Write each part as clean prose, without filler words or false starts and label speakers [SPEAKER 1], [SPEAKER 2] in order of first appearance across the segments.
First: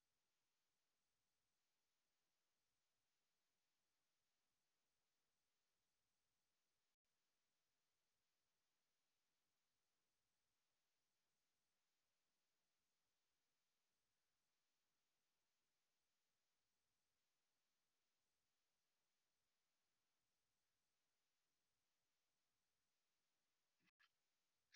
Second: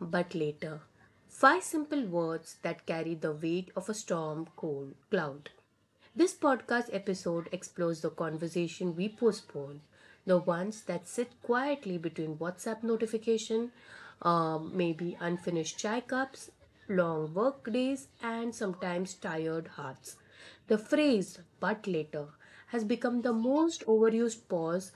[SPEAKER 1] but later. Five simple words that carry the weight of a storm cold cloud. This podcast episode explores the conversation we postpone, the ones that sit quietly between WhatsApp notification, maybe unfinished chai cups, long work days, and sometimes tired hearts. The phrase "but later" has become the most overused pause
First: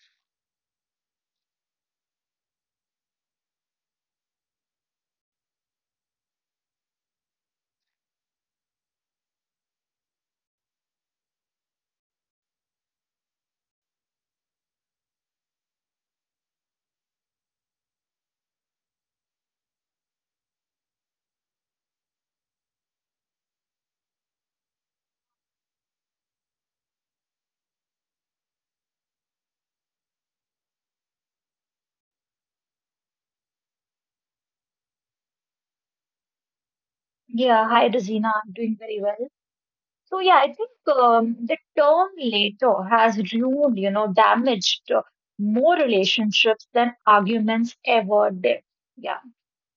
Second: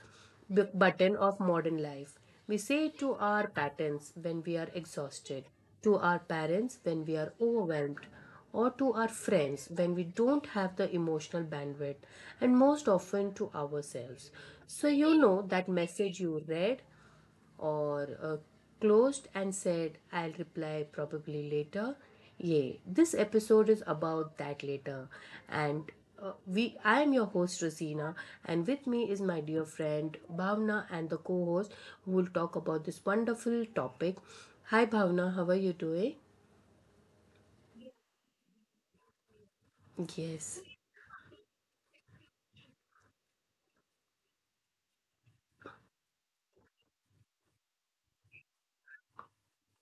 [SPEAKER 1] button of modern life. We say to our patents when we are exhausted, to our parents when we are overwhelmed, or to our friends when we don't have the emotional bandwidth, and most often to ourselves. So, you know that message you read or closed and said, "I'll reply probably later." Yay. This episode is about that later. And I am your host Rosina, and with me is my dear friend Bhavna and the co host who will talk about this wonderful topic. Hi Bhavna, how are you doing?
[SPEAKER 2] Yeah, hi Rosina, I'm doing very well. So yeah, I
[SPEAKER 1] Yes.
[SPEAKER 2] think the term later has ruined, damaged more relationships than arguments ever did. Yeah,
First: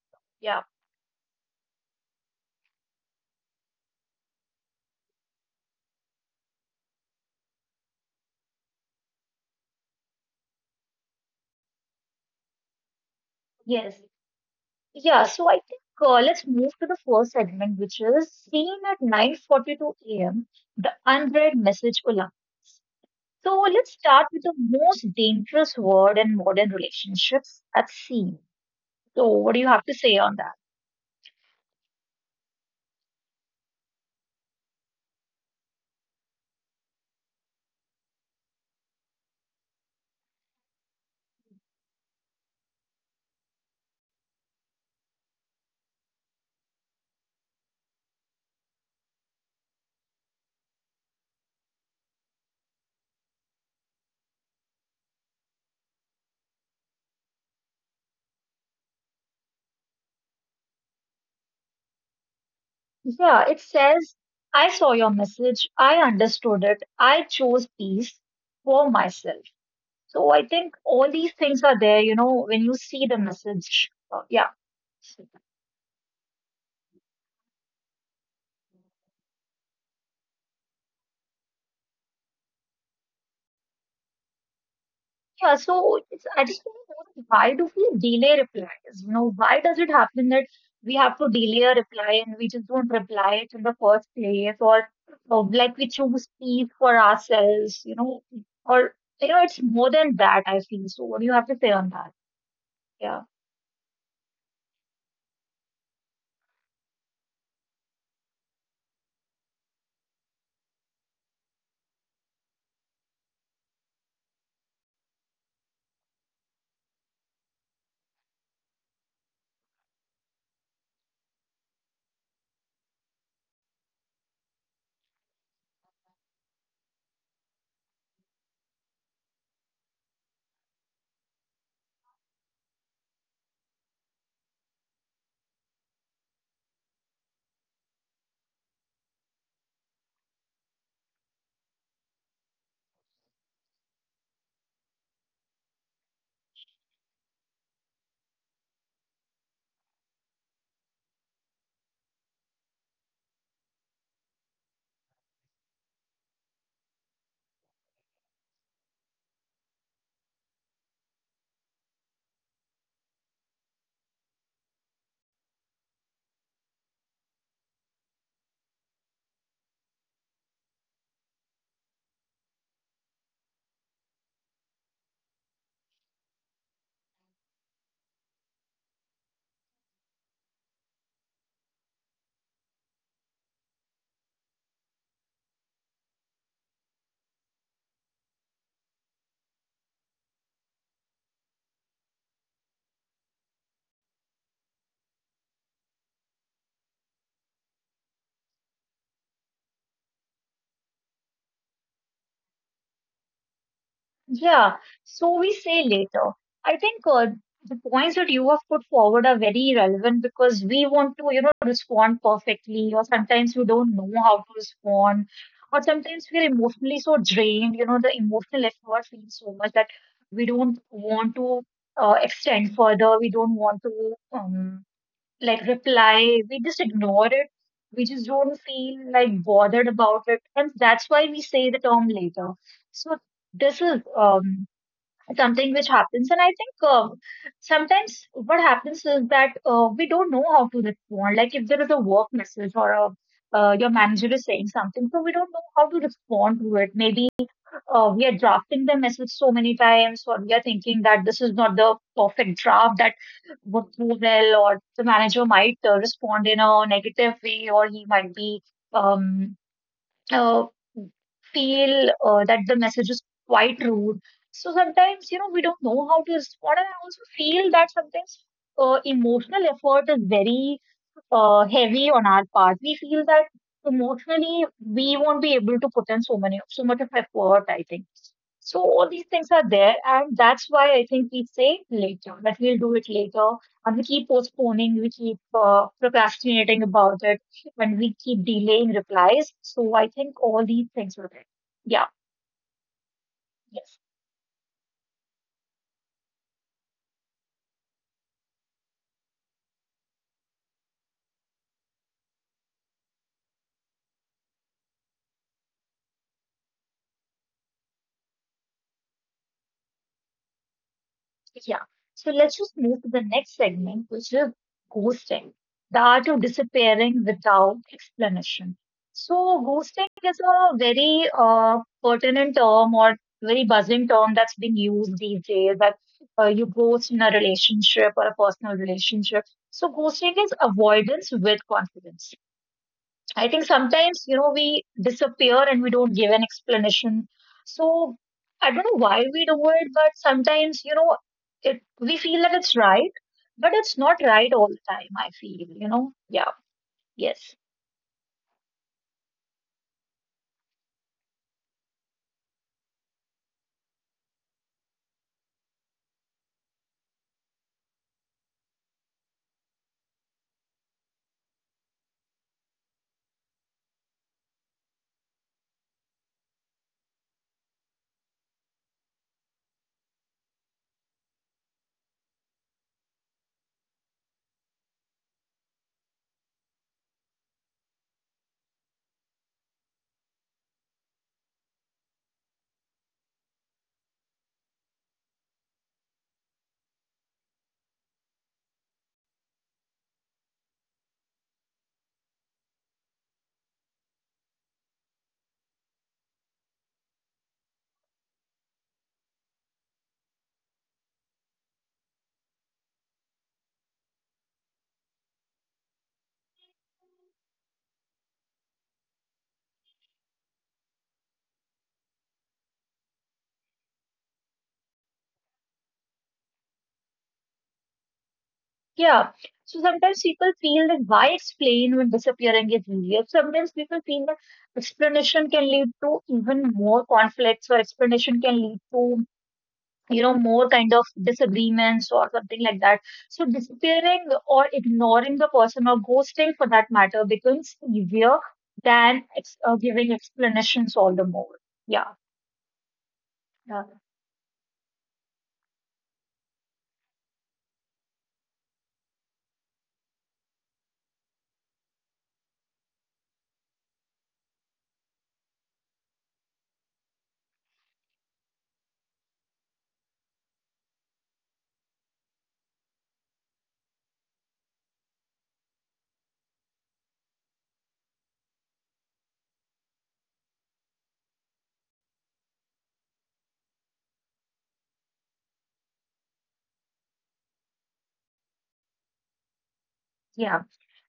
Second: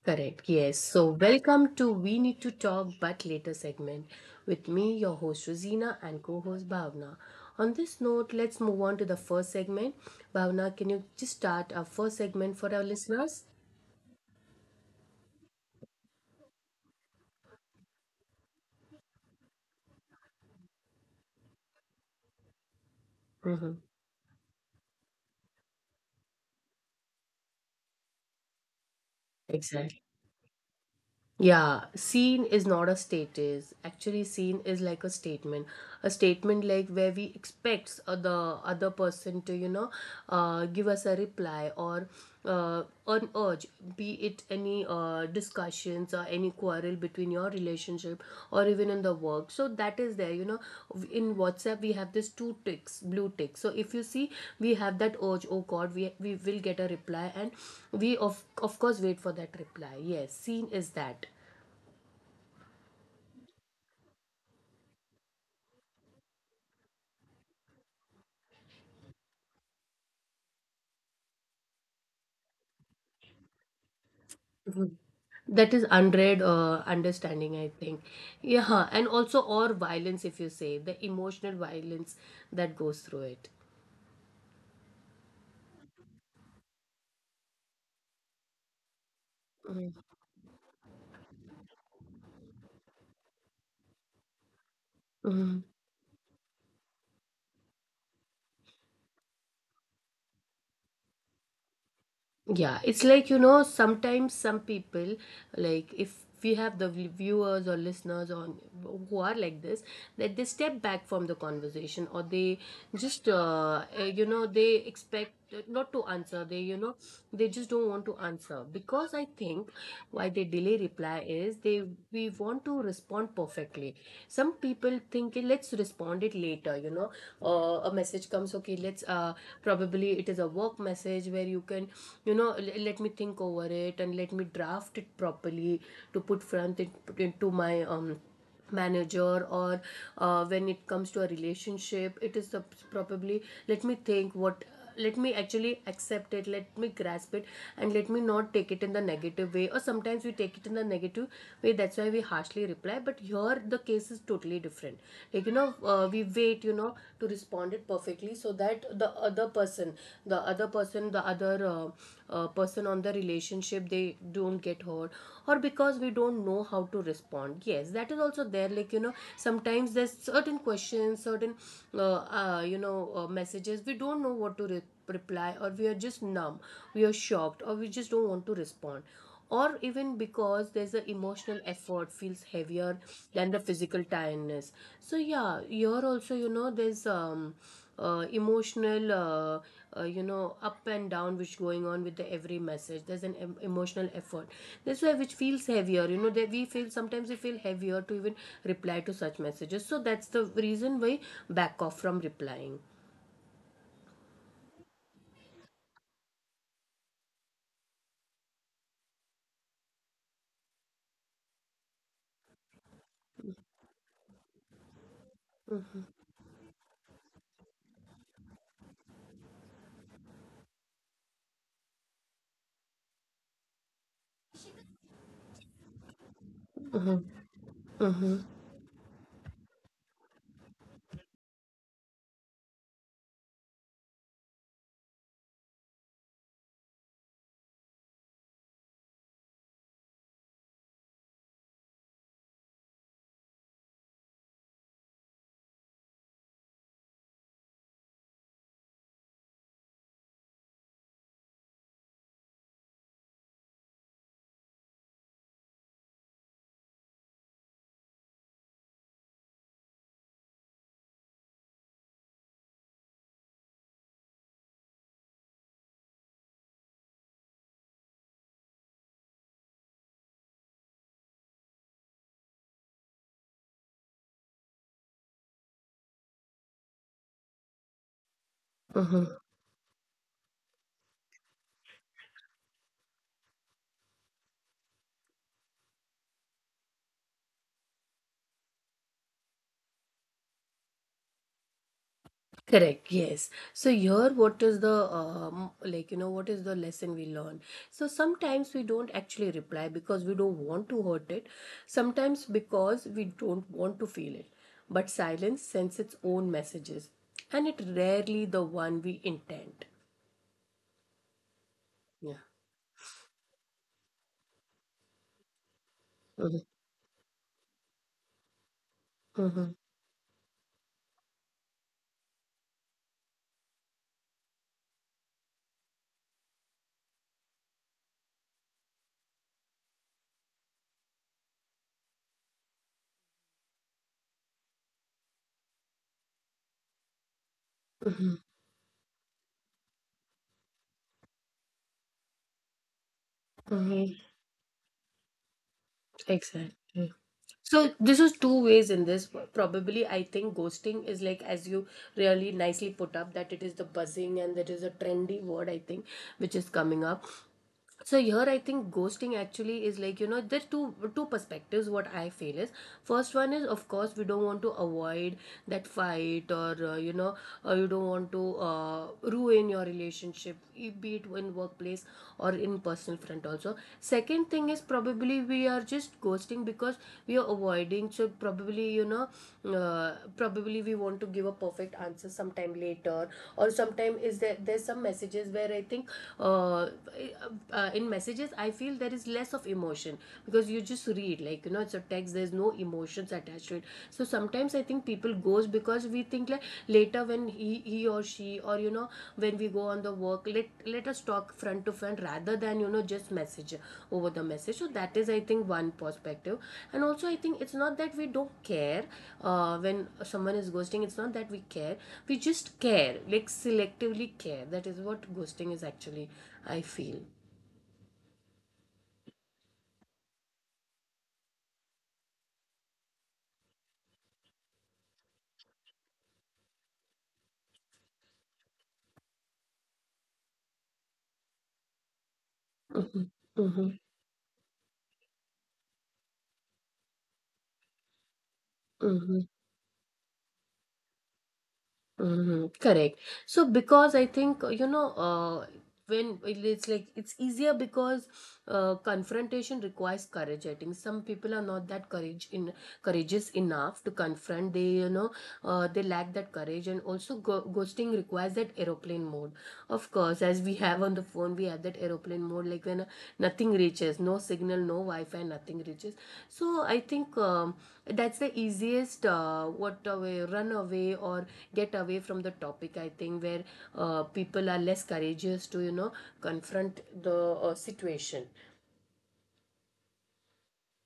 [SPEAKER 1] Correct.
[SPEAKER 2] yeah,
[SPEAKER 1] Yes. So, welcome to We Need to Talk But Later segment with me, your host Rosina, and co-host Bhavna. On this note, let's move on to the first segment. Bhavna, can you just start our first segment for our listeners?
[SPEAKER 2] yes, yeah. So I think let's move to the first segment, which is seen at 9:42 a.m. The unread message alarm. So
[SPEAKER 1] Mm-hmm.
[SPEAKER 2] let's start with the most dangerous word in modern relationships, that's seen. So what do you have to
[SPEAKER 1] Exactly.
[SPEAKER 2] say on that?
[SPEAKER 1] Yeah, scene is not a status. Actually, scene is like a statement. A statement like where we expect the other person to, you know, give us a reply or an urge, be it any discussions or any quarrel between your relationship or even in the work. So that is there, you know, in WhatsApp we have this two ticks, blue ticks. So if you see, we have that urge, oh god, we will get a reply, and we of course wait for that reply. Yes, seen is that,
[SPEAKER 2] Yeah, it says, I saw your message. I understood it. I chose peace for myself. So I think all these things are there, you know, when you see the message. Yeah.
[SPEAKER 1] that is unread understanding, I think. Yeah. And also, or violence, if you say the emotional violence that goes through it.
[SPEAKER 2] Yeah. So I just want to know, why do we delay replies? You know, why does it
[SPEAKER 1] Mhm.
[SPEAKER 2] happen that we have to delay a reply and we just don't reply it in the first place, or like
[SPEAKER 1] Mhm.
[SPEAKER 2] we choose peace for ourselves, you know, or, you know, it's more than that, I feel. So what do you have to say on that?
[SPEAKER 1] Yeah, it's
[SPEAKER 2] Yeah.
[SPEAKER 1] like, you know, sometimes some people, like if we have the viewers or listeners on who are like this, that they step back from the conversation, or they just, you know, they expect not to answer. They, you know, they just don't want to answer, because I think why they delay reply is they we want to respond perfectly. Some people think, "Eh, let's respond it later, you know, a message comes, okay let's, probably it is a work message where you can, you know, let me think over it and let me draft it properly to put front it, put into my manager, or when it comes to a relationship, it is the, probably let me think what, let me actually accept it, let me grasp it, and let me not take it in the negative way. Or sometimes we take it in the negative way, that's why we harshly reply. But here the case is totally different. Like, you know, we wait, you know, to respond it perfectly, so that the other person, the other person on the relationship, they don't get hurt, or because we don't know how to respond. Yes, that is also there. Like, you know, sometimes there's certain questions, certain you know, messages we don't know what to reply, or we are just numb, we are shocked, or we just don't want to respond, or even because there's an emotional effort, feels heavier than the physical tiredness. So yeah, you're also, you know, there's emotional you know, up and down which going on with the every message. There's an emotional effort, that's why, which feels heavier, you know, that we feel, sometimes we feel heavier to even reply to such messages. So that's the reason why back off from replying.
[SPEAKER 2] Yeah, so we say later. I think the points that you have put forward are very relevant because we want to, you know, respond perfectly, or sometimes we don't know how to respond, or sometimes we're emotionally so drained, you know, the emotional effort feels so much that we don't want to extend further, we don't want to. Like reply. We just ignore it. We just don't feel like bothered about it. And that's why we say the term later. So this is something which happens. And I think sometimes what happens is that we don't know how to respond. Like if there is a work message or a your manager is saying something, so we don't know how to respond to it. Maybe we are drafting the message so many times, or we are thinking that this is not the perfect draft that would go well, or the manager might respond in a negative way, or he might be um, uh, feel that the message is quite rude. So sometimes, you know, we don't know how to respond, and I also feel that sometimes emotional effort is very heavy on our part. We feel that emotionally we won't be able to put in so much of effort. I think so. All these things are there, and that's why I think we say later, that we'll do it later, and we keep postponing, we keep procrastinating about it, when we keep delaying replies. So I think all these things were there. Yeah.
[SPEAKER 1] Correct, yes. So
[SPEAKER 2] Yes.
[SPEAKER 1] here what is the like you know, what is the lesson we learn? So sometimes we don't actually reply because we don't want to hurt it. Sometimes because we don't want to feel it. But silence sends its own messages, and it rarely the one we intend.
[SPEAKER 2] Yeah. So
[SPEAKER 1] Yeah.
[SPEAKER 2] let's just move to the next segment, which is ghosting, the art of disappearing without explanation. So ghosting is a very pertinent term or very buzzing term that's been used these days, that you ghost in a relationship or a personal relationship. So ghosting is avoidance with confidence. I think sometimes, you know, we disappear and we don't give an explanation. So
[SPEAKER 1] Mhm.
[SPEAKER 2] I don't know why we do it, but sometimes, you know, it we feel that it's right, but it's not
[SPEAKER 1] Mhm.
[SPEAKER 2] right all the time, I feel, you know. Yeah,
[SPEAKER 1] Exactly.
[SPEAKER 2] yes.
[SPEAKER 1] So this is two ways in this. Probably, I think ghosting is, like as you really nicely put up, that it is the buzzing and that is a trendy word, I think, which is coming up. So here I think ghosting actually is, like, you know, there's two perspectives, what I feel is, first one is of course we don't want to avoid that fight, or you know, you don't want to ruin your relationship, be it in workplace or in personal front. Also, second thing is probably we are just ghosting because we are avoiding. So probably, you know, probably we want to give a perfect answer sometime later, or sometime is there, there's some messages where I think uh, in messages I feel there is less of emotion, because you just read, like, you know, it's a text, there's no emotions attached to it. So sometimes I think people goes because we think, like later when he or she, or you know, when we go on the work, let, let us talk front to front rather than, you know, just message over the message. So that is, I think, one perspective. And also I think it's not that we don't care. When someone is ghosting, it's not that we care, we just care, like selectively care. That is what ghosting is, actually, I feel.
[SPEAKER 2] Yeah. So sometimes people feel that why explain when disappearing is easier. Sometimes people feel that explanation can lead to even more conflicts, or explanation can lead to, you know, more kind of disagreements or something like that. So
[SPEAKER 1] Mm-hmm.
[SPEAKER 2] disappearing or ignoring the person or ghosting for that matter becomes easier than
[SPEAKER 1] Mm-hmm.
[SPEAKER 2] giving explanations all the more. yeah
[SPEAKER 1] Mhm, correct. So
[SPEAKER 2] uh,
[SPEAKER 1] because I think, you know, when it's like it's easier because confrontation requires courage. I think some people are not that courage in, courageous enough to confront. They, you know, they lack that courage. And also ghosting requires that aeroplane mode. Of course, as we have on the phone, we have that aeroplane mode. Like when nothing reaches, no signal, no Wi-Fi, nothing reaches. So I think that's the easiest what away, run away or get away from the topic. I think where people are less courageous to, you know, confront the situation.
[SPEAKER 2] yeah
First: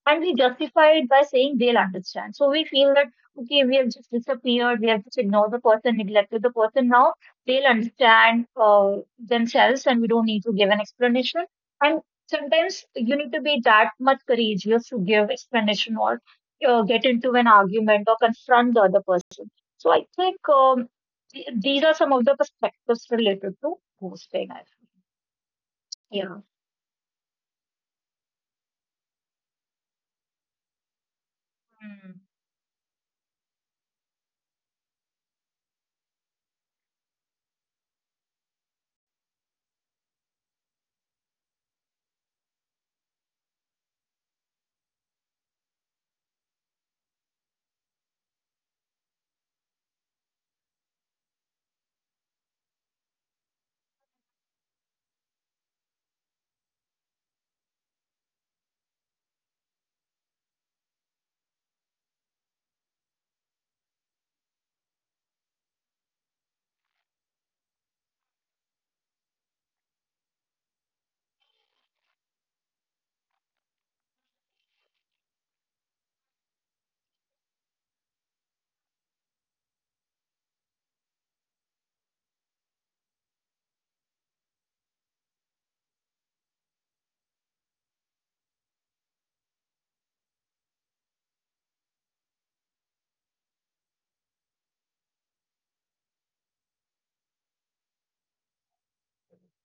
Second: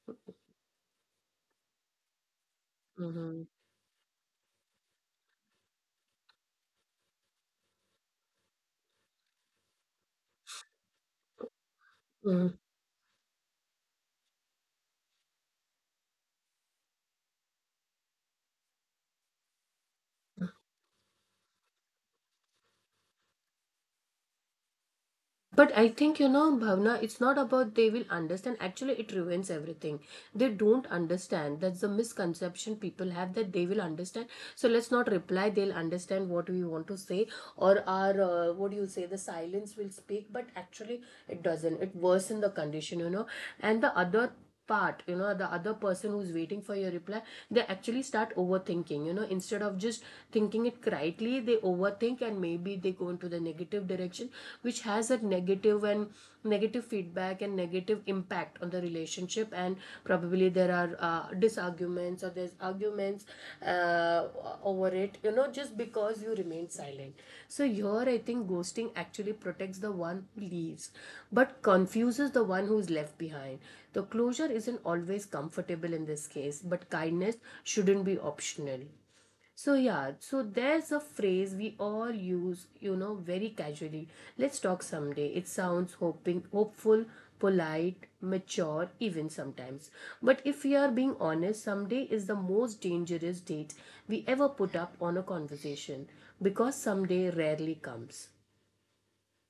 [SPEAKER 2] And we justify it by saying they'll understand. So we feel that
[SPEAKER 1] Hmm.
[SPEAKER 2] okay, we have just disappeared, we have just ignored the person, neglected the person. Now they'll understand themselves, and we don't need to give an explanation. And
[SPEAKER 1] Mhm.
[SPEAKER 2] sometimes you need to be that much courageous to give explanation or get into an argument or confront the other person. So I think these are some of the perspectives related to ghosting. I
[SPEAKER 1] But I think, you
[SPEAKER 2] feel.
[SPEAKER 1] know, Bhavna, it's not about they will understand. Actually, it ruins everything. They don't understand. That's the
[SPEAKER 2] Yeah.
[SPEAKER 1] misconception people have, that they will understand. So let's not reply, they'll understand what we want to say, or our, what do you say, the silence will speak. But actually it doesn't, it worsens the condition, you know. And the other part, you know, the other person who's waiting for your reply, they actually start overthinking, you know. Instead of just thinking it correctly, they overthink, and maybe they go into the negative direction, which has a negative feedback and negative impact on the relationship. And probably there are disarguments, or there's arguments uh, over it, you know, just because you remain silent. So here I think ghosting actually protects the one who leaves, but confuses the one who's left behind. The closure isn't always comfortable in this case, but kindness shouldn't be optional. So, yeah, so there's a phrase we all use, you know, very casually: "Let's talk someday." It sounds hoping, hopeful, polite, mature, even sometimes. But if we are being honest, someday is the most dangerous date we ever put up on a conversation, because someday rarely comes.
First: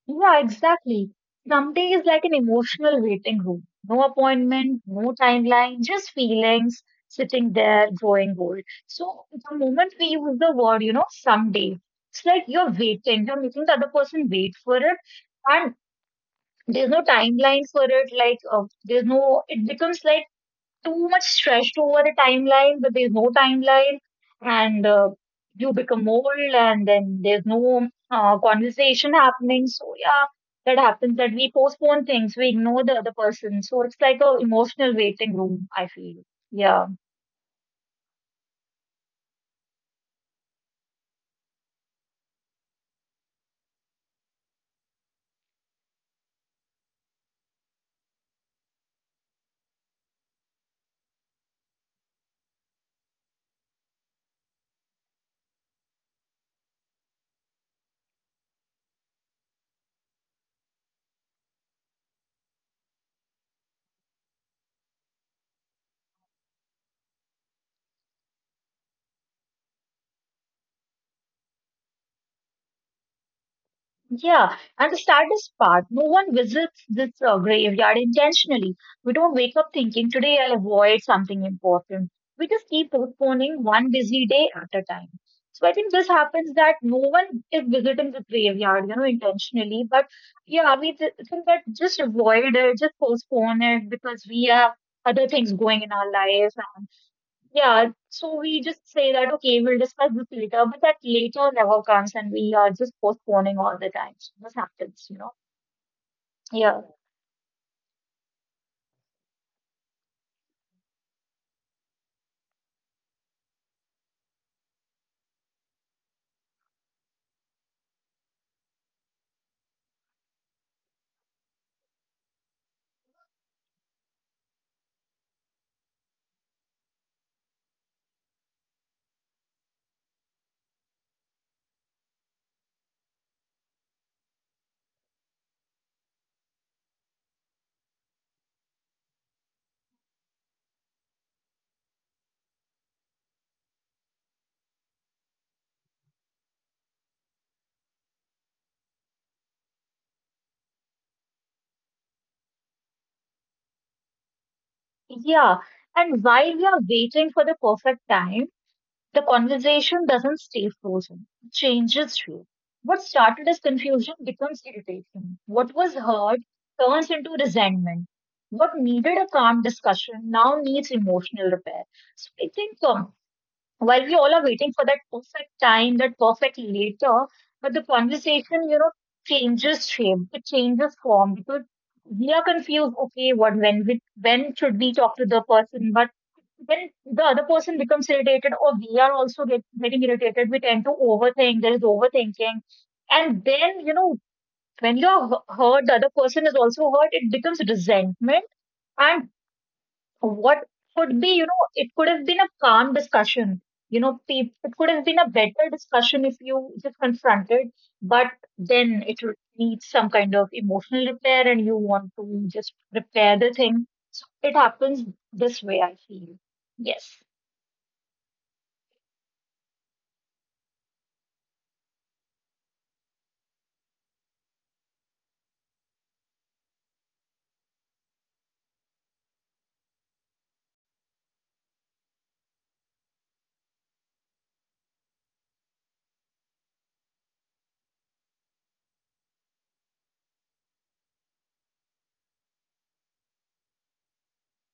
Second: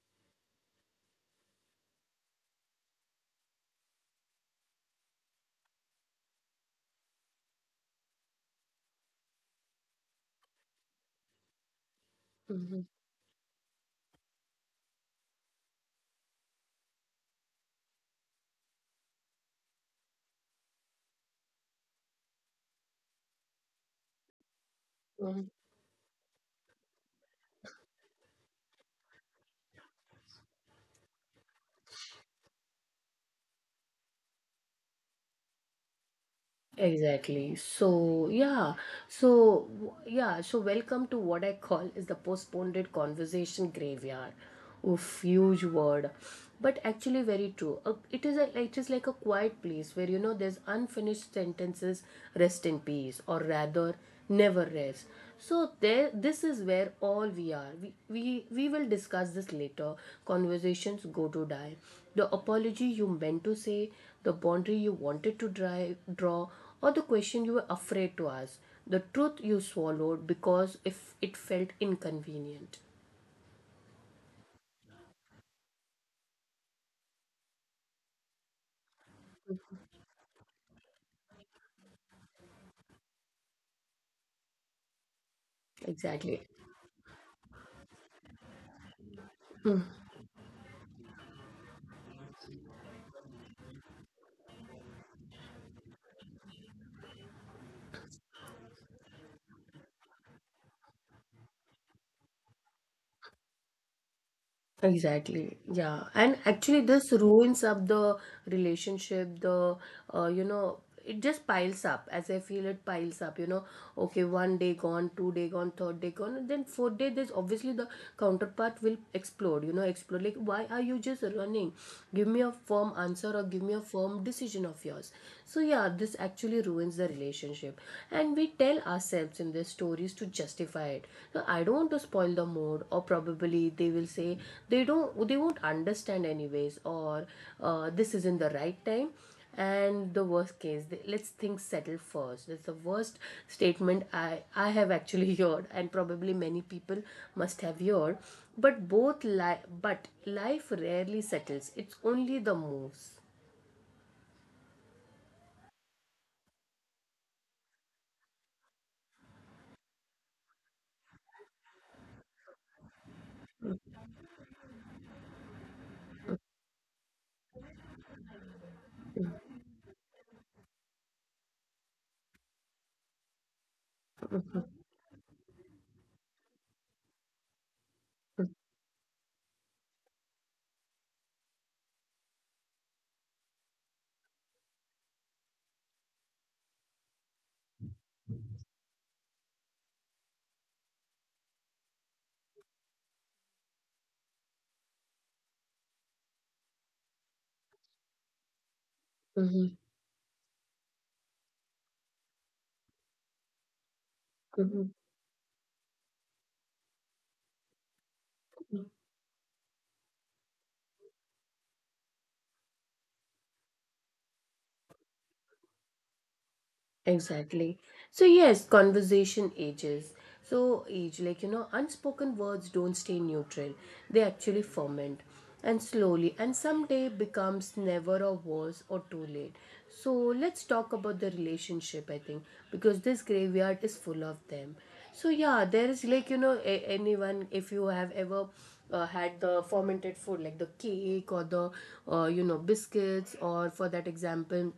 [SPEAKER 2] Yeah, exactly. Someday is like an emotional waiting room. No appointment, no timeline, just feelings sitting there growing old. So the moment we use the word, you know, someday, it's like you're
[SPEAKER 1] Mhm.
[SPEAKER 2] waiting, you're making the other person wait for it, and there's no timeline for it. Like there's no, it becomes like too much stressed over the timeline, but there's no timeline, and you become old, and then there's no conversation happening. So yeah, that happens, that we postpone things, we ignore the other person. So it's like a emotional waiting room, I feel. Yeah.
[SPEAKER 1] Exactly. So, yeah. So, yeah. So, welcome to what I call is the postponed conversation graveyard. Oof, huge word, but actually very true. It is a, it is like a quiet place where, you know, there's unfinished sentences, rest in peace, or rather, never rest. So there, this is where all we are. We will discuss this later. Conversations go to die. The apology you meant to say, the boundary you wanted to draw, or the question you were afraid to ask, the truth you swallowed because if it felt inconvenient.
[SPEAKER 2] Yeah, and the saddest part, no one visits this graveyard intentionally. We don't wake up thinking, today I'll avoid something important. We just keep postponing, one busy day at a time. So I think this happens
[SPEAKER 1] Exactly.
[SPEAKER 2] that no one is visiting the graveyard, you know, intentionally. But yeah, we think that just avoid it, just postpone it because we have other things going in our lives. Yeah, so we just say that, okay, we'll discuss this later, but that later never comes, and we are just postponing all the time. So this happens, you know?
[SPEAKER 1] Exactly. Yeah. And
[SPEAKER 2] Yeah.
[SPEAKER 1] actually, this ruins up the relationship, the, you know, it just piles up, as I feel, it piles up, you know. Okay, one day gone, two-day gone, third day gone, and then fourth day, there's obviously the counterpart will explode, you know, explode. Like, why are you just running? Give me a firm answer, or give me a firm decision of yours. So, yeah, this actually ruins the relationship. And we tell ourselves in their stories to justify it: now, I don't want to spoil the mood, or probably they will say, they don't, they won't understand anyways, or this isn't the right time. And the worst case, they, let's things settle first, that's the worst statement I have actually heard, and probably many people must have heard. But but life rarely settles, it's only the moves.
[SPEAKER 2] Yeah. And while we are waiting for the perfect time, the conversation doesn't stay frozen. It changes shape. What started as confusion becomes irritation. What was heard turns into resentment. What needed a calm discussion now needs emotional repair. So I think while we all are waiting for that perfect time, that perfect later, but the conversation, you know, changes shape, it changes form, because we are confused. Okay, what when when should we talk to the person? But when the other person becomes irritated, or we are also getting irritated, we tend to overthink. There is overthinking, and then, you know, when you are hurt, the other person is also hurt. It becomes resentment, and
[SPEAKER 1] Mm-hmm.
[SPEAKER 2] what could be, you know, it could have been a calm discussion. You know, it could have been a better discussion if you just confronted, but then it needs some kind of emotional repair, and you want to just repair the thing. So it happens this way, I feel. Yes.
[SPEAKER 1] Exactly. So yes, conversation ages. So age, unspoken words don't stay neutral. They actually ferment and slowly and someday becomes never or worse or too late. So let's talk about the relationship, I think, because this graveyard is full of them. So yeah, there is anyone if you have ever had the fermented food like the cake or the biscuits or for that example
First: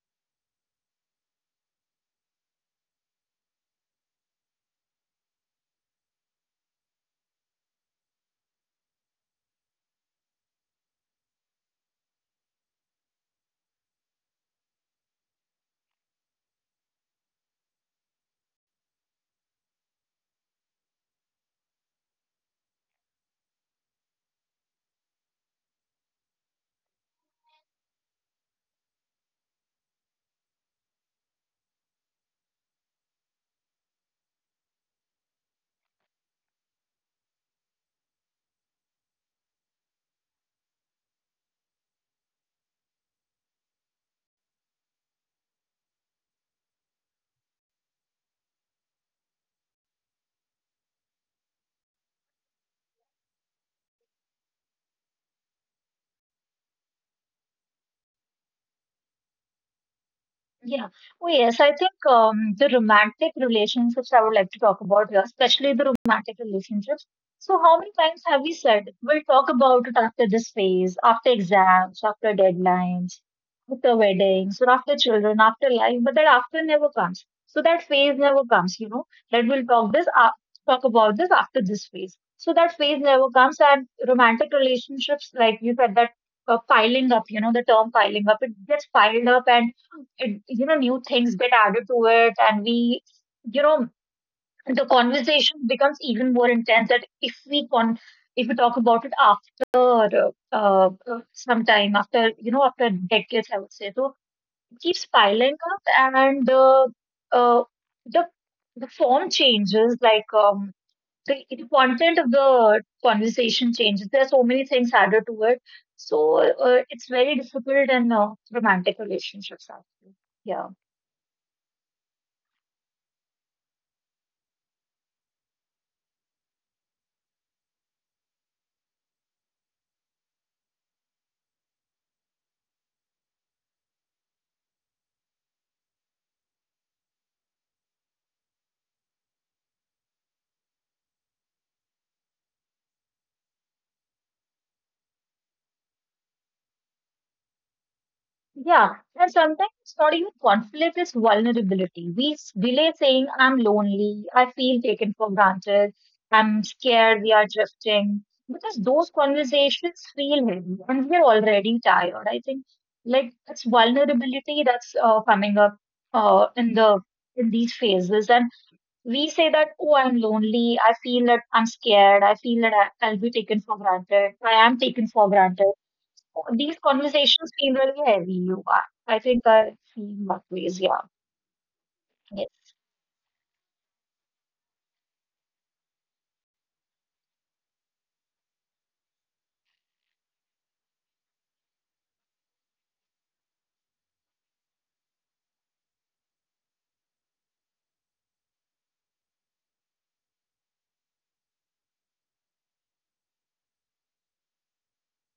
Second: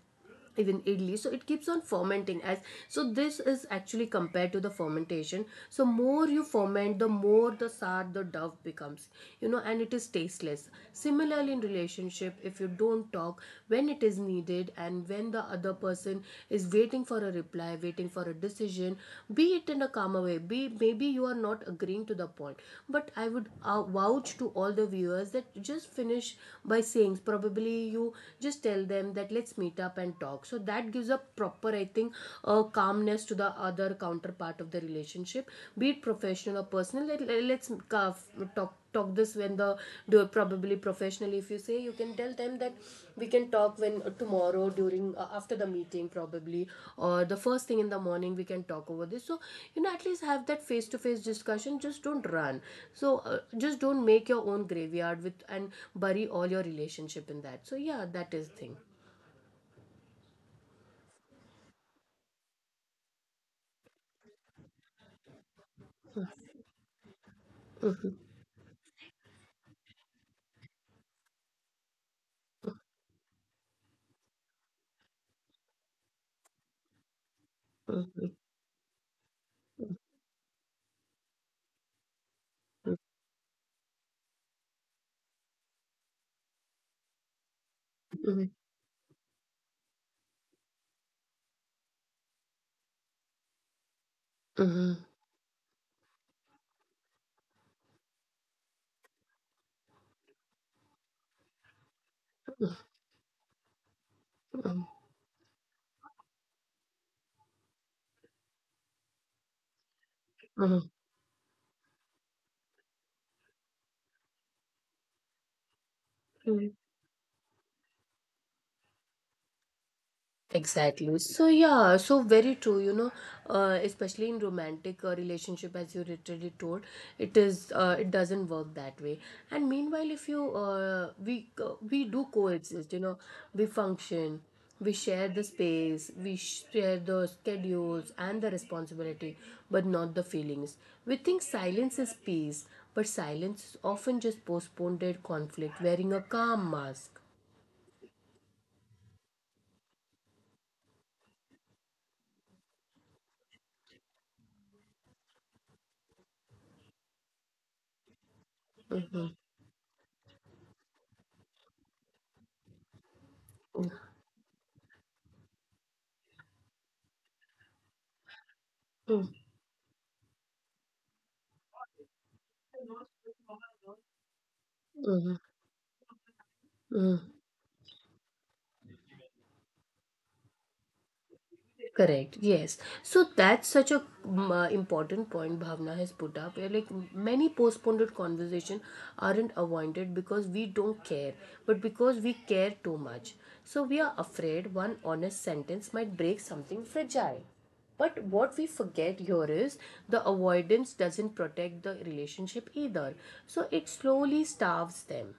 [SPEAKER 1] even idli so it keeps on fermenting as so this is actually compared to the fermentation so more you ferment the more the sad the dove becomes, you know, and it is tasteless. Similarly, in relationship, if you don't talk when it is needed and when the other person is waiting for a reply, waiting for a decision, be it in a calmer way, be maybe you are not agreeing to the point, but I would vouch to all the viewers that just finish by saying probably you just tell them that let's meet up and talk. So that gives a proper, I think, calmness to the other counterpart of the relationship, be it professional or personal. Let us talk this when the do probably professionally. If you say, you can tell them that we can talk when tomorrow during after the meeting probably, or the first thing in the morning we can talk over this. So you know, at least have that face to face discussion. Just don't run. So just don't make your own graveyard with and bury all your relationship in that. So yeah, that is the thing.
[SPEAKER 2] Yeah. Oh, yes. I think the romantic relationships I would like to talk about here, especially the romantic relationships. So, how many times have we said we'll talk about it after this phase, after exams, after deadlines, after weddings, or after children, after life, but that after never comes. So, that phase never comes, you know, that we'll talk this up, talk about this after this phase. So, that phase never comes, and romantic relationships, like you said, that piling up, you know, the term piling up,
[SPEAKER 1] Mhm,
[SPEAKER 2] it gets piled up, and it, you know, new things get added to it, and we, you know, the
[SPEAKER 1] mhm,
[SPEAKER 2] conversation becomes even more intense. That if we talk about it after some time, after, you know, after decades, I would say, so it
[SPEAKER 1] mhm,
[SPEAKER 2] keeps piling up, and uh, the the form changes, like
[SPEAKER 1] mhm,
[SPEAKER 2] the content of the conversation changes. There are so many things added to it, so
[SPEAKER 1] mhm.
[SPEAKER 2] it's very difficult in romantic relationships, actually. Yeah.
[SPEAKER 1] Exactly. So yeah, so very true, you know, especially in romantic relationship, as you literally told, it is it doesn't work that way. And meanwhile, if you we do coexist, you know, we function, we share the space, we share the schedules and the responsibility, but not the feelings. We think silence is peace, but silence is often just postponed conflict, wearing a calm mask.
[SPEAKER 2] Yeah, and sometimes it's not even conflict, it's vulnerability. We delay saying, I'm lonely, I feel taken for granted, I'm scared, we are drifting, because those
[SPEAKER 1] Mhm,
[SPEAKER 2] conversations feel heavy and we're already tired. I think like it's
[SPEAKER 1] mm,
[SPEAKER 2] vulnerability that's coming up in the in these phases, and we
[SPEAKER 1] mm,
[SPEAKER 2] say that, oh, I'm lonely, I feel that I'm scared, I feel that I'll be taken for granted, I am taken for
[SPEAKER 1] mhm,
[SPEAKER 2] granted. These
[SPEAKER 1] mm.
[SPEAKER 2] conversations feel really heavy. You are. I think I feel that ways. Yeah.
[SPEAKER 1] Correct. Yes.
[SPEAKER 2] Yes.
[SPEAKER 1] So that's such a important point Bhavna has put up. Where like many postponed conversation aren't avoided because we don't care, but because we care too much. So we are afraid one honest sentence might break something fragile. But what we forget here is the avoidance doesn't protect the relationship either. So it slowly starves them.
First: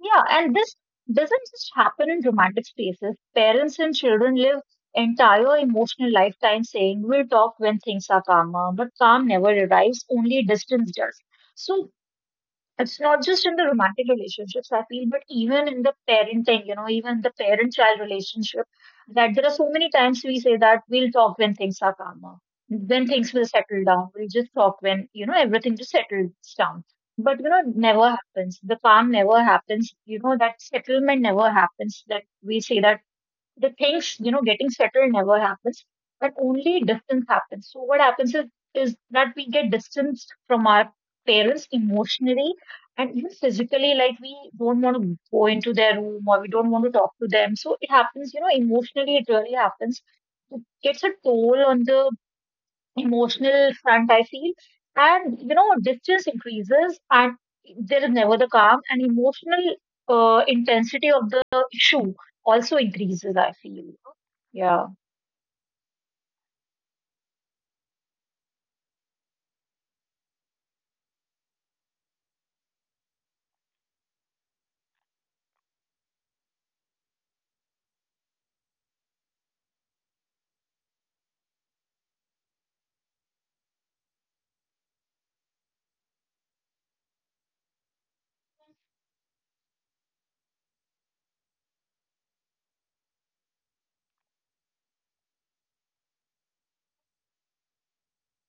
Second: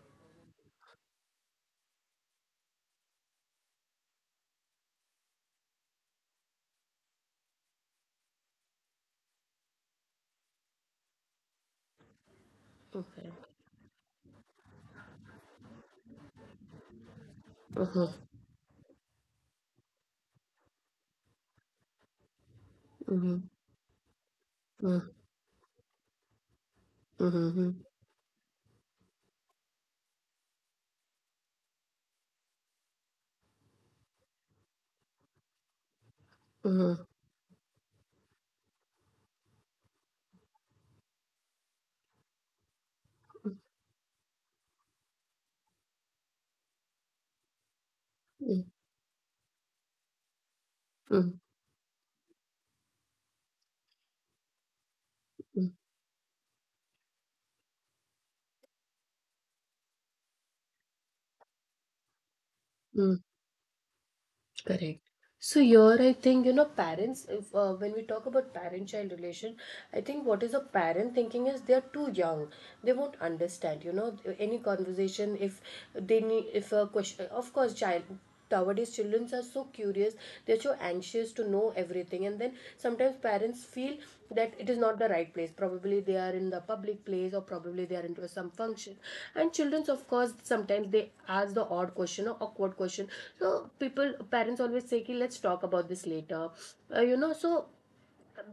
[SPEAKER 2] Yeah. And this doesn't just happen in romantic spaces. Parents and children live entire emotional lifetime saying we'll talk when things are calmer, but calm never arrives. Only distance does. So it's not
[SPEAKER 1] Okay.
[SPEAKER 2] just in the romantic relationships, I feel, but even in the parenting, you know, even the parent child relationship that there are so many times we say that we'll talk when things are calmer, when things
[SPEAKER 1] Mm-hmm.
[SPEAKER 2] will settle down, we'll just talk when,
[SPEAKER 1] Mm-hmm.
[SPEAKER 2] you know, everything just settles down. But you know,
[SPEAKER 1] Mm-hmm.
[SPEAKER 2] it never happens, the calm never happens, you know, that settlement never happens, that we say that the things, you know, getting settled never happens, but only
[SPEAKER 1] Mhm.
[SPEAKER 2] distance happens. So what happens is that we get distanced from our parents emotionally and even physically. Like we don't want to go into their room or we don't want to talk to them. So it happens, you know,
[SPEAKER 1] Mm,
[SPEAKER 2] emotionally it really happens, it gets a
[SPEAKER 1] mm,
[SPEAKER 2] toll on the emotional front, I feel. And you
[SPEAKER 1] mm,
[SPEAKER 2] know, distance increases and there is never the calm, and emotional intensity of the issue also
[SPEAKER 1] mm.
[SPEAKER 2] increases, I feel. Yeah,
[SPEAKER 1] Correct. So here I think, you know, parents, if, when we talk about parent-child relation, I think what is a parent thinking is they are too young. They won't understand, you know, any conversation if they need, if a question, of course, child, nowadays children are so curious, they're so anxious. Wishes to know everything, and then sometimes parents feel that it is not the right place, probably they are in the public place or probably they are into some function, and childrens of course sometimes they ask the odd question or awkward question. So people parents always say "Ki, let's talk about this later, you know." So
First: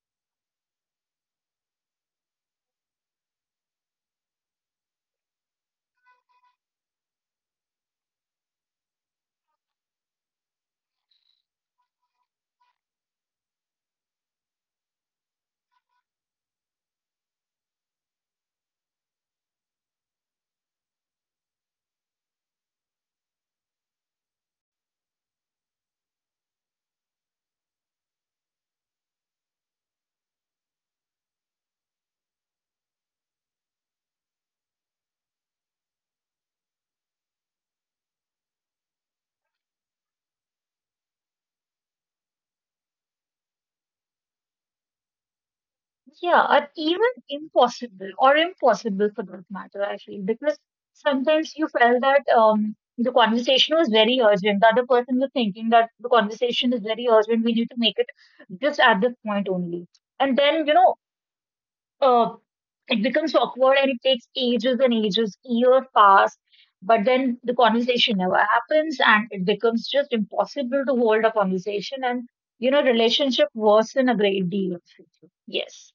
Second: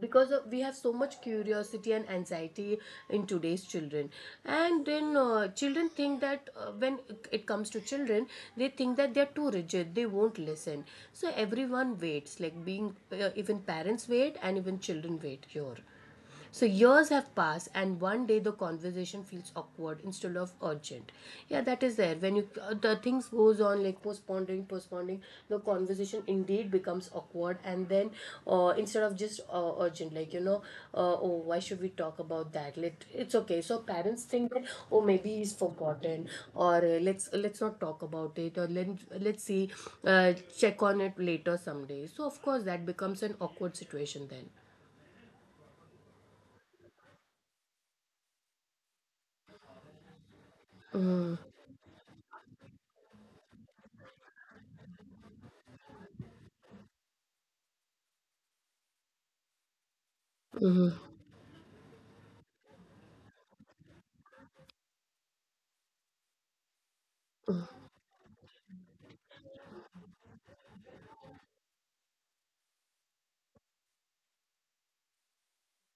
[SPEAKER 1] because of, we have so much curiosity and anxiety in today's children. And then children think that when it comes to children, they think that they're too rigid, they won't listen. So everyone waits, like being even parents wait and even children wait here. So years have passed, and one day the conversation feels awkward instead of urgent. Yeah, that is there. When you the things goes on like postponing, postponing, the conversation indeed becomes awkward, and then instead of just urgent, like you know, oh why should we talk about that? Let it's okay. So parents think that oh maybe he's forgotten, or let's not talk about it, or let's see, uh, check on it later someday. So of course that becomes an awkward situation then.
[SPEAKER 2] yeah, or even impossible, or impossible for that matter, I feel, because sometimes you felt that the conversation was very urgent. The other person was thinking that the conversation is very urgent. We need to make it just at this point only. And then, you know, uh, it becomes awkward and it takes ages and ages, years pass. But then the conversation never happens and it becomes just impossible to hold a conversation. And, you know, relationship worsen a great deal. Yes.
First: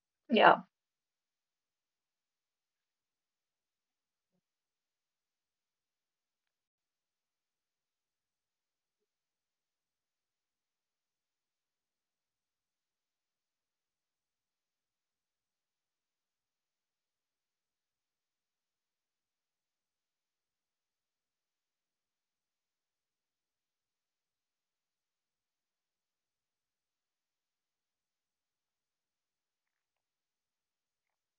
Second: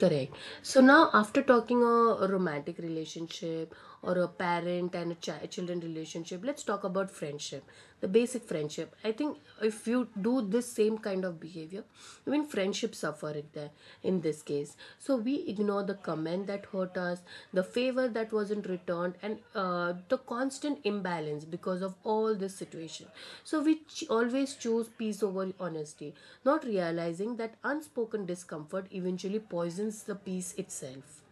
[SPEAKER 1] Correct.
[SPEAKER 2] Yeah,
[SPEAKER 1] So now, after talking a romantic relationship or a parent and a child children relationship, let's talk about friendship, the basic friendship. I think if you do this same kind of behavior, even friendships suffer it there in this case. So we, you know, the comment that hurt us, the favor that wasn't returned, and the constant imbalance because of all this situation. So we always choose peace over honesty, not realizing that unspoken discomfort eventually poisons the peace itself.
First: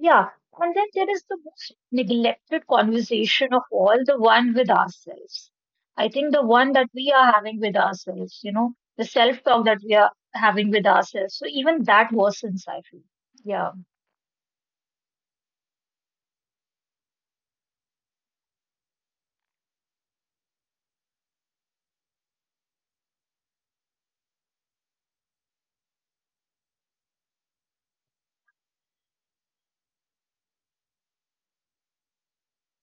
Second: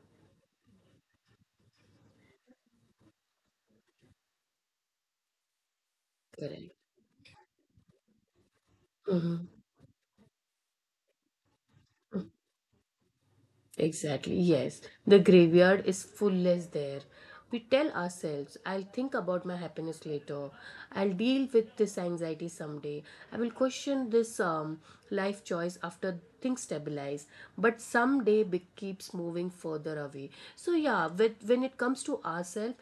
[SPEAKER 2] yeah. And then there is the most neglected conversation of all, the one with ourselves. I think the one
[SPEAKER 1] Correct.
[SPEAKER 2] that we are having with ourselves, you know, the self talk that we are having with ourselves. So even that worsens, I feel. Yeah,
[SPEAKER 1] Exactly, yes. The graveyard is fullless there. We tell ourselves, I'll think about my happiness later. I'll deal with this anxiety someday. I will question this life choice after things stabilize. But someday keeps moving further further away. So yeah with, when it comes to ourselves,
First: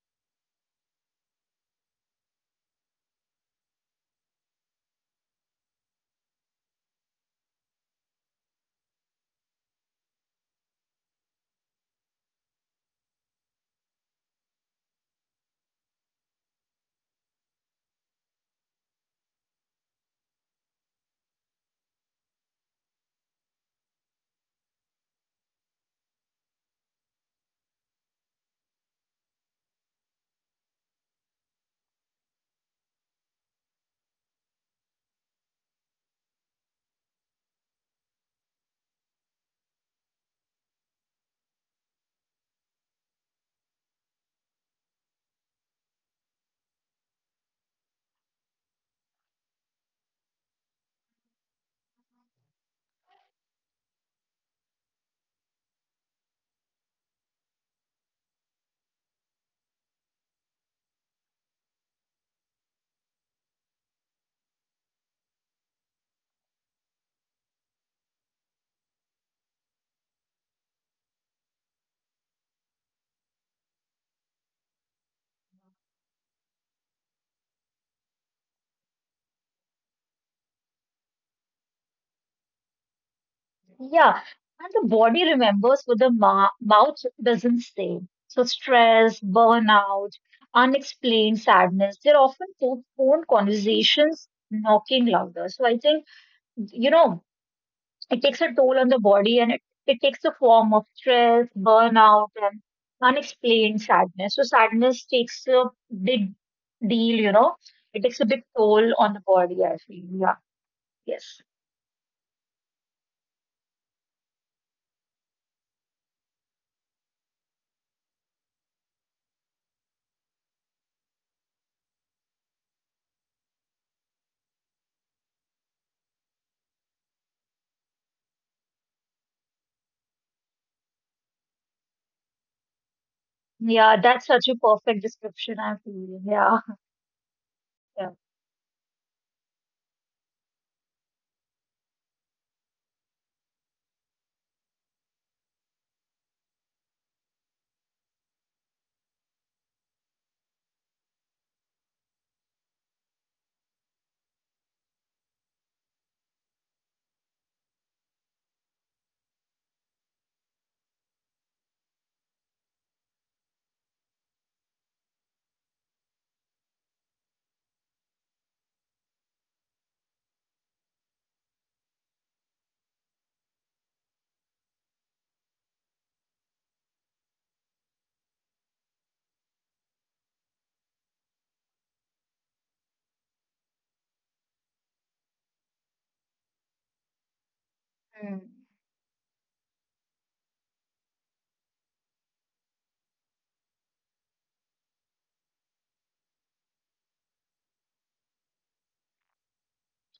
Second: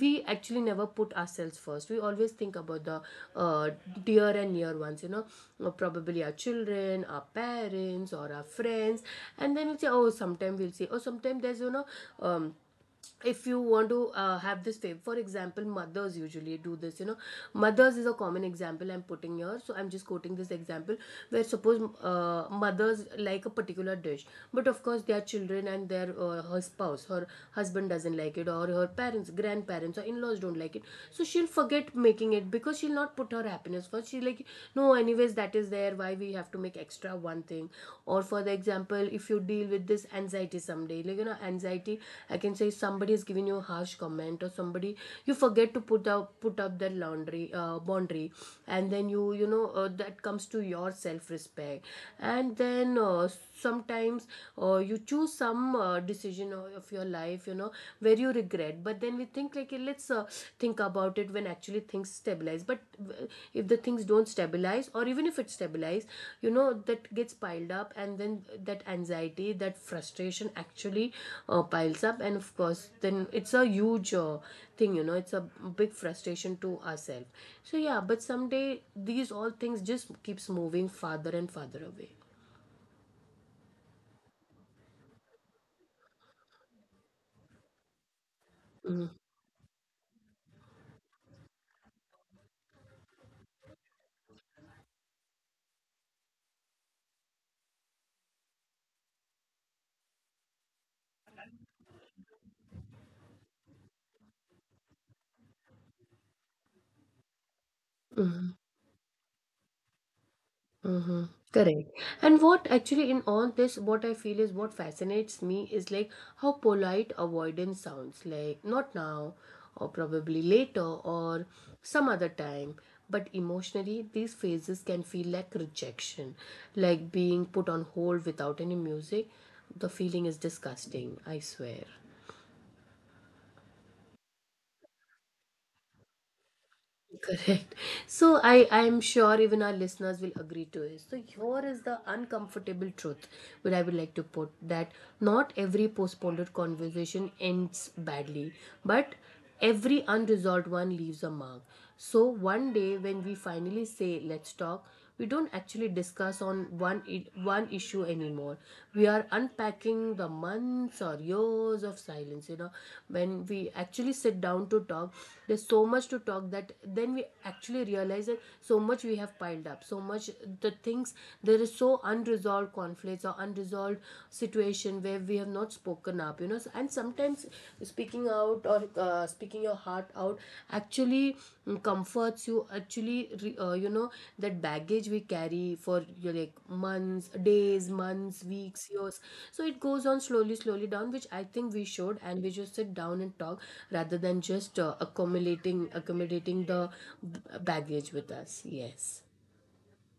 [SPEAKER 1] we actually never put ourselves first. We always think about the uh, dear and near ones, you know, probably our children, our parents, or our friends. And then we'll say oh sometime, we'll say oh sometime there's you know, um if you want to have this fame, for example mothers usually do this, you know, mothers is a common example I'm putting here, so I'm just quoting this example. Where suppose mothers like a particular dish, but of course their children and their her spouse, her husband doesn't like it, or her parents, grandparents or in-laws don't like it. So she'll forget making it because she'll not put her happiness first. She'll like no anyways that is there, why we have to make extra one thing. Or for the example, if you deal with this anxiety someday, like you know anxiety, I can say somebody is giving you a harsh comment or somebody you forget to put up that laundry boundary, and then you know that comes to your self respect. And then sometimes you choose some decision of your life, you know, where you regret. But then we think like eh, let's think about it when actually things stabilize. But if the things don't stabilize or even if it stabilize, you know that gets piled up, and then that anxiety, that frustration actually piles up, and of course then it's a huge thing, you know, it's a big frustration to ourselves. So yeah, but someday these all things just keeps moving farther and farther away.
[SPEAKER 2] yeah. And the body remembers what the mouth doesn't say. So stress, burnout, unexplained sadness, they're often postponed conversations knocking louder. So I think, you know, it takes a toll on the body, and it takes the form of stress, burnout, and unexplained sadness. So, sadness takes a big deal, you know, it takes a big toll on the body, I feel. Yeah,
[SPEAKER 1] Mm-hmm.
[SPEAKER 2] yes.
[SPEAKER 1] Correct. And what actually in all this, what I feel is what fascinates me is like how polite avoidance sounds like not now, or probably later, or some other time. But emotionally, these phases can feel like rejection, like being put on hold without any music. The feeling is disgusting, I swear.
[SPEAKER 2] Yeah, that's such a perfect description, I'm feeling. Yeah,
[SPEAKER 1] Correct.
[SPEAKER 2] yeah.
[SPEAKER 1] So I'm sure even our listeners will agree to it. So here is the uncomfortable truth which I would like to put, that not every postponed conversation ends badly, but every unresolved one leaves a mark. So one day when we finally say let's talk, we don't actually discuss on one issue anymore. We are unpacking the months or years of silence, you know, when we actually sit down to talk, there's so much to talk that then we actually realize that so much we have piled up, so much the things. There is so unresolved conflicts or unresolved situation where we have not spoken up, you know. So, and sometimes speaking out or speaking your heart out actually comforts you, actually you know, that baggage we carry for you know, like months, days,
[SPEAKER 2] Hmm.
[SPEAKER 1] months, weeks, years. So it goes on slowly slowly down, which I think we should, and we just sit down and talk rather than just accumulating, accommodating the baggage with us. Yes.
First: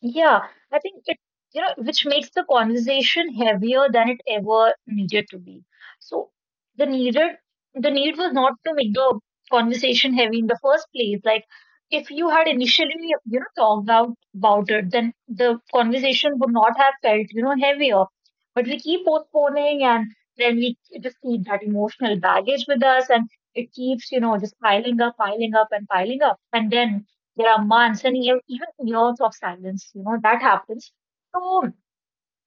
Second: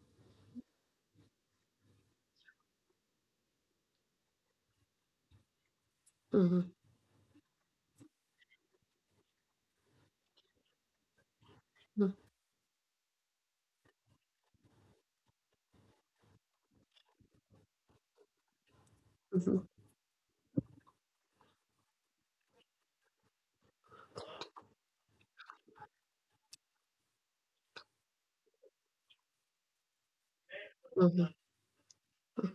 [SPEAKER 2] Yeah, I think it, you know, which makes the conversation heavier than it ever needed to be. So the needed, the need was not to make the conversation heavy in the first place. Like
[SPEAKER 1] Hmm.
[SPEAKER 2] if you had initially, you know, talked out about it, then the conversation would not have felt, you know, heavier. But we keep postponing and then we just keep that emotional baggage with us, and it keeps, you know, just piling up, piling up. And then there are months and year, even years of silence, you know, that happens. So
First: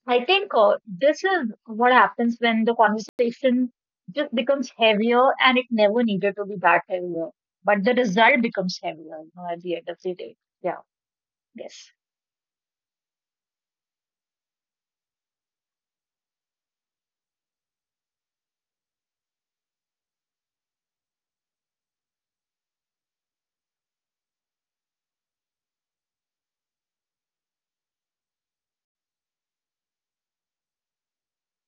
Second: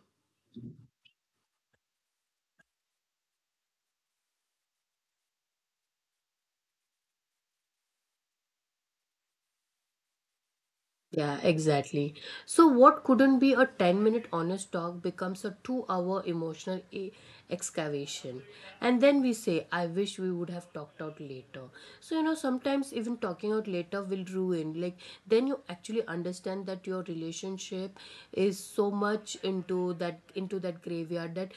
[SPEAKER 2] I think this is what happens when the conversation just becomes heavier and it never needed to be that heavier. But the result becomes heavier, you know, at the end of the day. Yeah,
[SPEAKER 1] Yeah,
[SPEAKER 2] yes.
[SPEAKER 1] exactly. So, what couldn't be a 10-minute honest talk becomes a two-hour emotional excavation. And then we say, I wish we would have talked out later. So, you know, sometimes even talking out later will ruin. Like, then you actually understand that your relationship is so much into that graveyard that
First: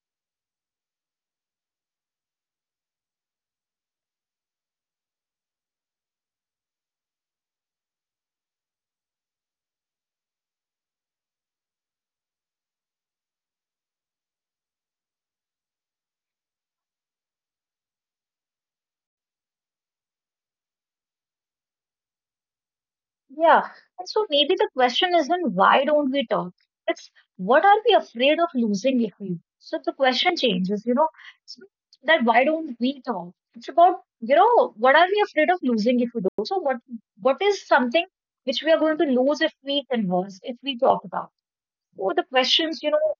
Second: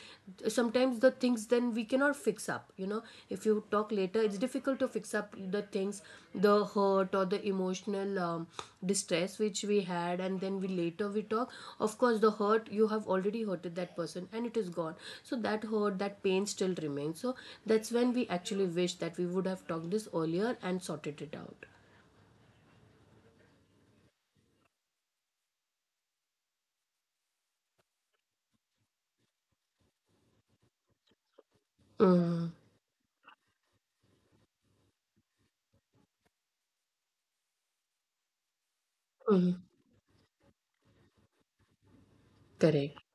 [SPEAKER 1] sometimes the things then we cannot fix up, you know. If you talk later it's difficult to fix up the things, the hurt or the emotional distress which we had, and then we later we talk, of course the hurt, you have already hurted that person and it is gone. So that hurt, that pain still remains. So that's when we actually wish that we would have talked this earlier and sorted it out.
[SPEAKER 2] Yeah. And so maybe the question isn't why don't we talk? It's what are we afraid of losing if we? So the question changes, you know, it's not that why
[SPEAKER 1] Mm-hmm.
[SPEAKER 2] don't we talk? It's about, you know, what are we afraid of losing if we do? So what is something which we are going to lose if
[SPEAKER 1] Mm-hmm.
[SPEAKER 2] we converse, if we talk about? Oh, the questions, you
[SPEAKER 1] Correct.
[SPEAKER 2] know,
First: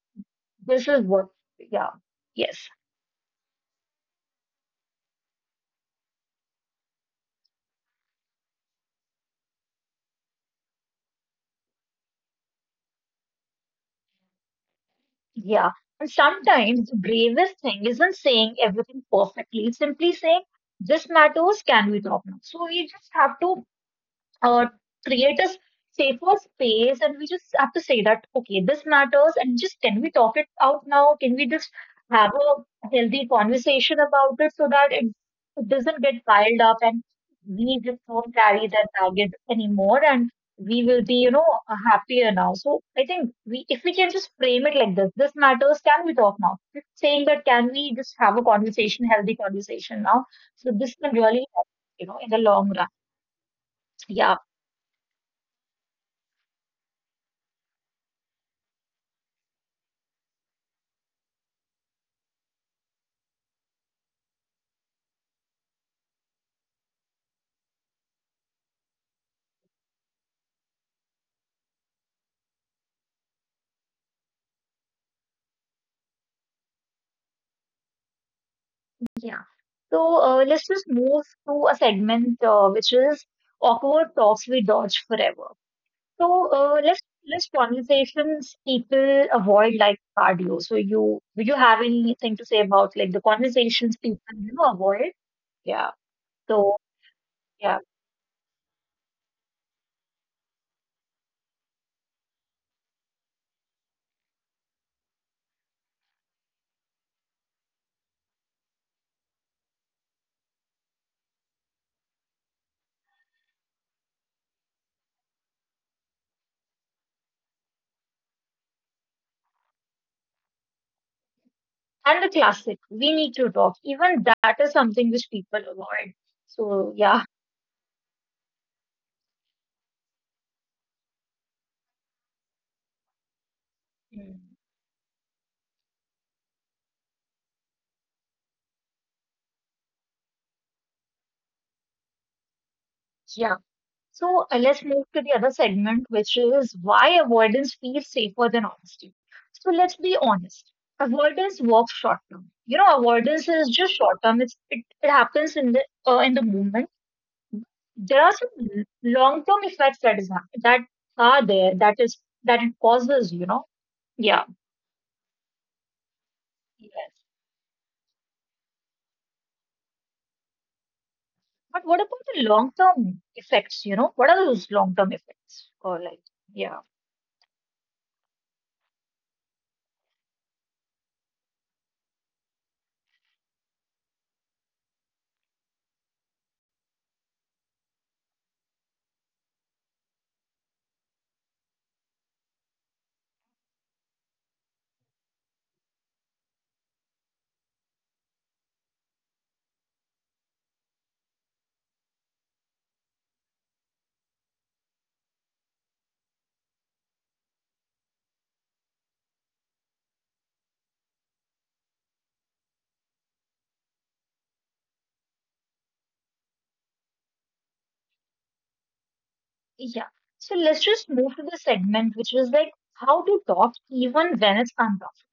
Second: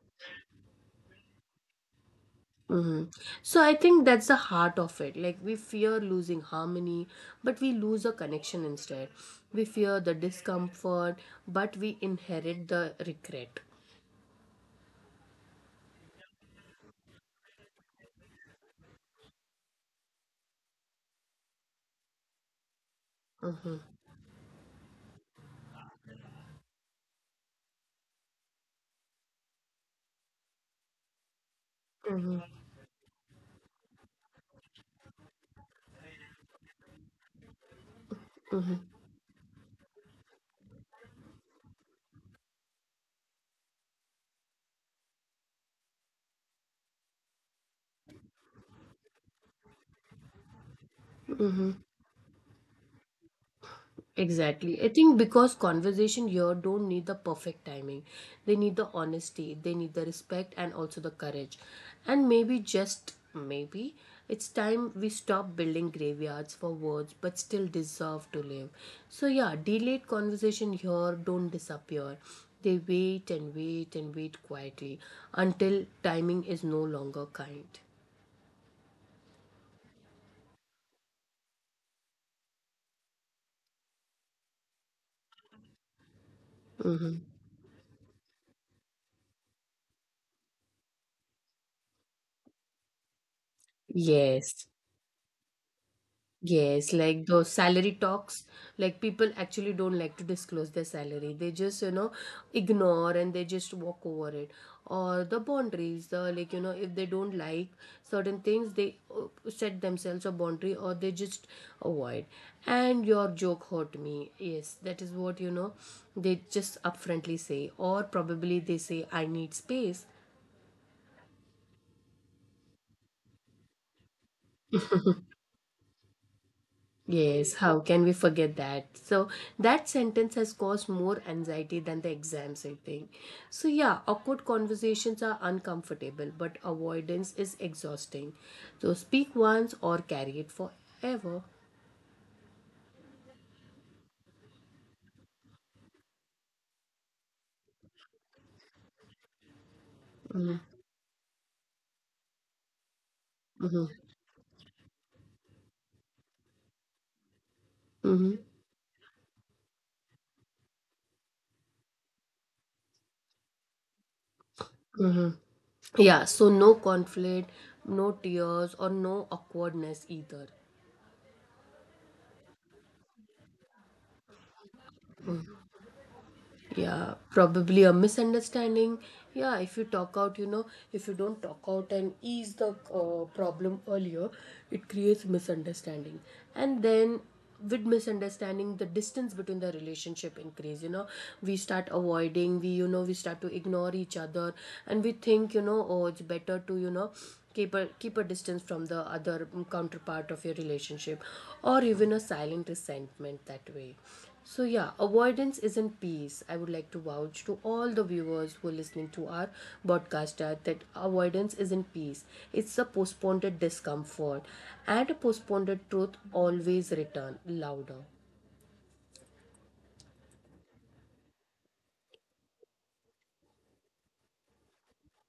[SPEAKER 2] this is what, yeah, yes.
[SPEAKER 1] Hmm. So I think that's the heart of it. Like we fear losing harmony, but we lose a connection instead. We fear the discomfort, but we inherit the regret.
[SPEAKER 2] Yeah. And sometimes the bravest thing isn't saying everything perfectly, it's simply saying this matters, can we talk now? So we just have to uh, create a safer space, and we just have to say that okay, this matters and just can we talk it out now, can we just have a healthy conversation about it, so that it doesn't get piled up and we just don't carry that baggage anymore and we will be, you know, happier now. So I think we, if we can just frame it like this matters, can we talk now? Just saying that, can we just have a conversation, healthy conversation now, so this can really help, you know, in the long run. Yeah.
[SPEAKER 1] Exactly. I think because conversation here don't need the perfect timing. They need the honesty, they need the respect and also the courage. And maybe just maybe it's time we stop building graveyards for words but still deserve to live. So yeah, delayed conversation here don't disappear. They wait and wait and wait quietly until timing is no longer kind.
[SPEAKER 2] Yeah. So let's just move to a segment which is awkward talks we dodge forever. So let's
[SPEAKER 1] Mm-hmm.
[SPEAKER 2] conversations people avoid like cardio. So you do you have anything to say about like the conversations people, you
[SPEAKER 1] Yes.
[SPEAKER 2] know, avoid? Yeah. So
[SPEAKER 1] Yes, like those
[SPEAKER 2] yeah,
[SPEAKER 1] salary talks, like people actually don't like to disclose their salary. They just, ignore and they just walk over it. Or the boundaries, the like, you know, if they don't like certain things, they set themselves a boundary or they just avoid. And your joke hurt me. Yes, that is what, they just upfrontly say. Or probably they say, I need space.
[SPEAKER 2] and the classic we need to talk. Even that is something which people avoid. So yeah.
[SPEAKER 1] Yes, how can we forget that? So that sentence has caused more anxiety than the exams, I think. So yeah, awkward
[SPEAKER 2] Mm.
[SPEAKER 1] conversations are uncomfortable, but avoidance is exhausting. So speak once or carry it forever.
[SPEAKER 2] Yeah. So let's move to the other segment, which is why avoidance feels safer than honesty. So let's be honest. Avoidance works short term. You know, avoidance is just short term. It's it, it happens in the moment. There
[SPEAKER 1] hmm
[SPEAKER 2] are some long term effects that is that are there. That is that it causes. You know, yeah.
[SPEAKER 1] Yeah, so no
[SPEAKER 2] Yes.
[SPEAKER 1] conflict, no tears, or no awkwardness either.
[SPEAKER 2] But what about the long term effects? You know, what are those long term effects? Or like, yeah.
[SPEAKER 1] Yeah, probably a misunderstanding. Yeah, if you talk out, if you don't talk out and ease the problem earlier, it creates misunderstanding. And then with misunderstanding, the distance between the relationship increase, you know, we start avoiding, we you know we start to ignore each other. And we think, you know, oh, it's better to, keep a keep a distance from the other counterpart of your relationship, or even a silent resentment that way. So, yeah, avoidance isn't peace. I would like to vouch to all the viewers who are listening to our podcast that, avoidance isn't peace. It's a postponed discomfort, and a postponed truth always return louder.
[SPEAKER 2] Yeah. So let's just move to the segment, which is like how to talk even when it's uncomfortable.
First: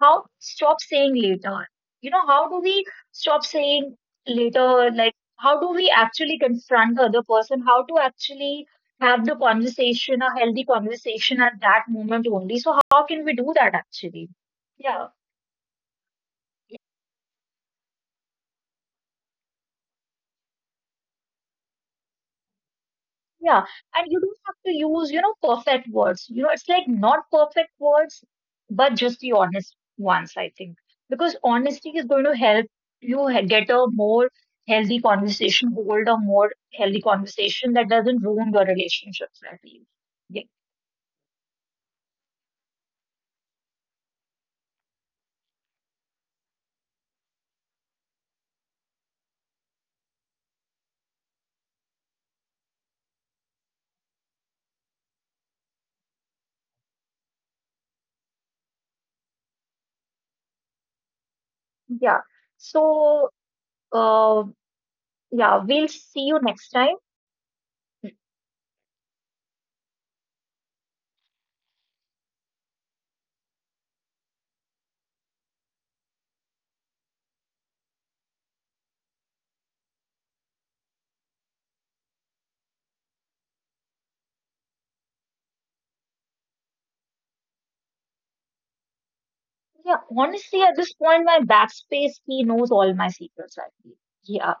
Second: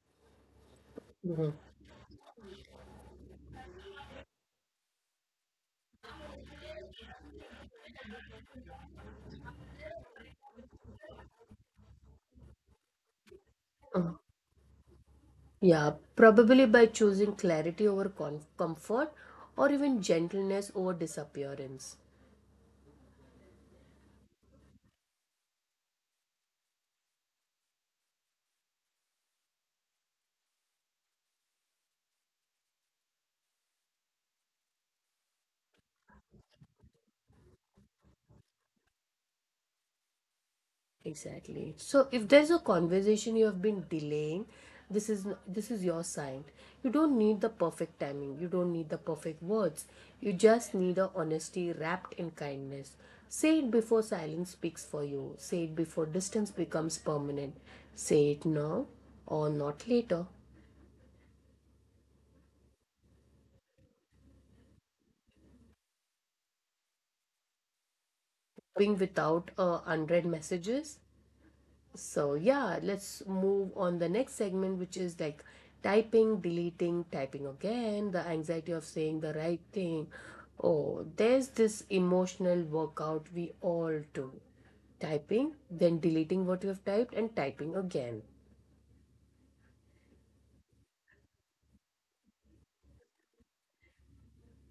[SPEAKER 2] How to stop saying later. You know, how do we stop saying later? Like, how do we actually confront the other person? How to actually have the conversation, a healthy conversation at that moment only? So, how can we do that
[SPEAKER 1] Uh,
[SPEAKER 2] actually? Yeah.
[SPEAKER 1] Yeah, probably by choosing clarity over comfort, or even gentleness over disappearance.
[SPEAKER 2] Yeah, and you don't have to use, you know, perfect words. You know, it's like not perfect words, but just the honest ones, I think. Because honesty is going to help you get a more healthy conversation, hold a more healthy conversation that doesn't ruin your relationships, I feel. Yeah.
[SPEAKER 1] Exactly. So if there's a conversation you have been delaying, this is your sign. You don't need the perfect timing. You don't need the perfect words. You just need a honesty wrapped in kindness. Say it before silence speaks for you. Say it before distance becomes permanent. Say it now or not later.
[SPEAKER 2] Yeah. So, uh, yeah, we'll see you next time.
[SPEAKER 1] Being without unread messages. So yeah, let's move on the next segment, which is like typing, deleting, typing again, the anxiety of saying the right thing. Oh, there's this emotional workout we all do. Typing, then deleting what you have typed and typing again.
[SPEAKER 2] Yeah, honestly, at this point, my backspace key knows all my secrets, I feel. Yeah.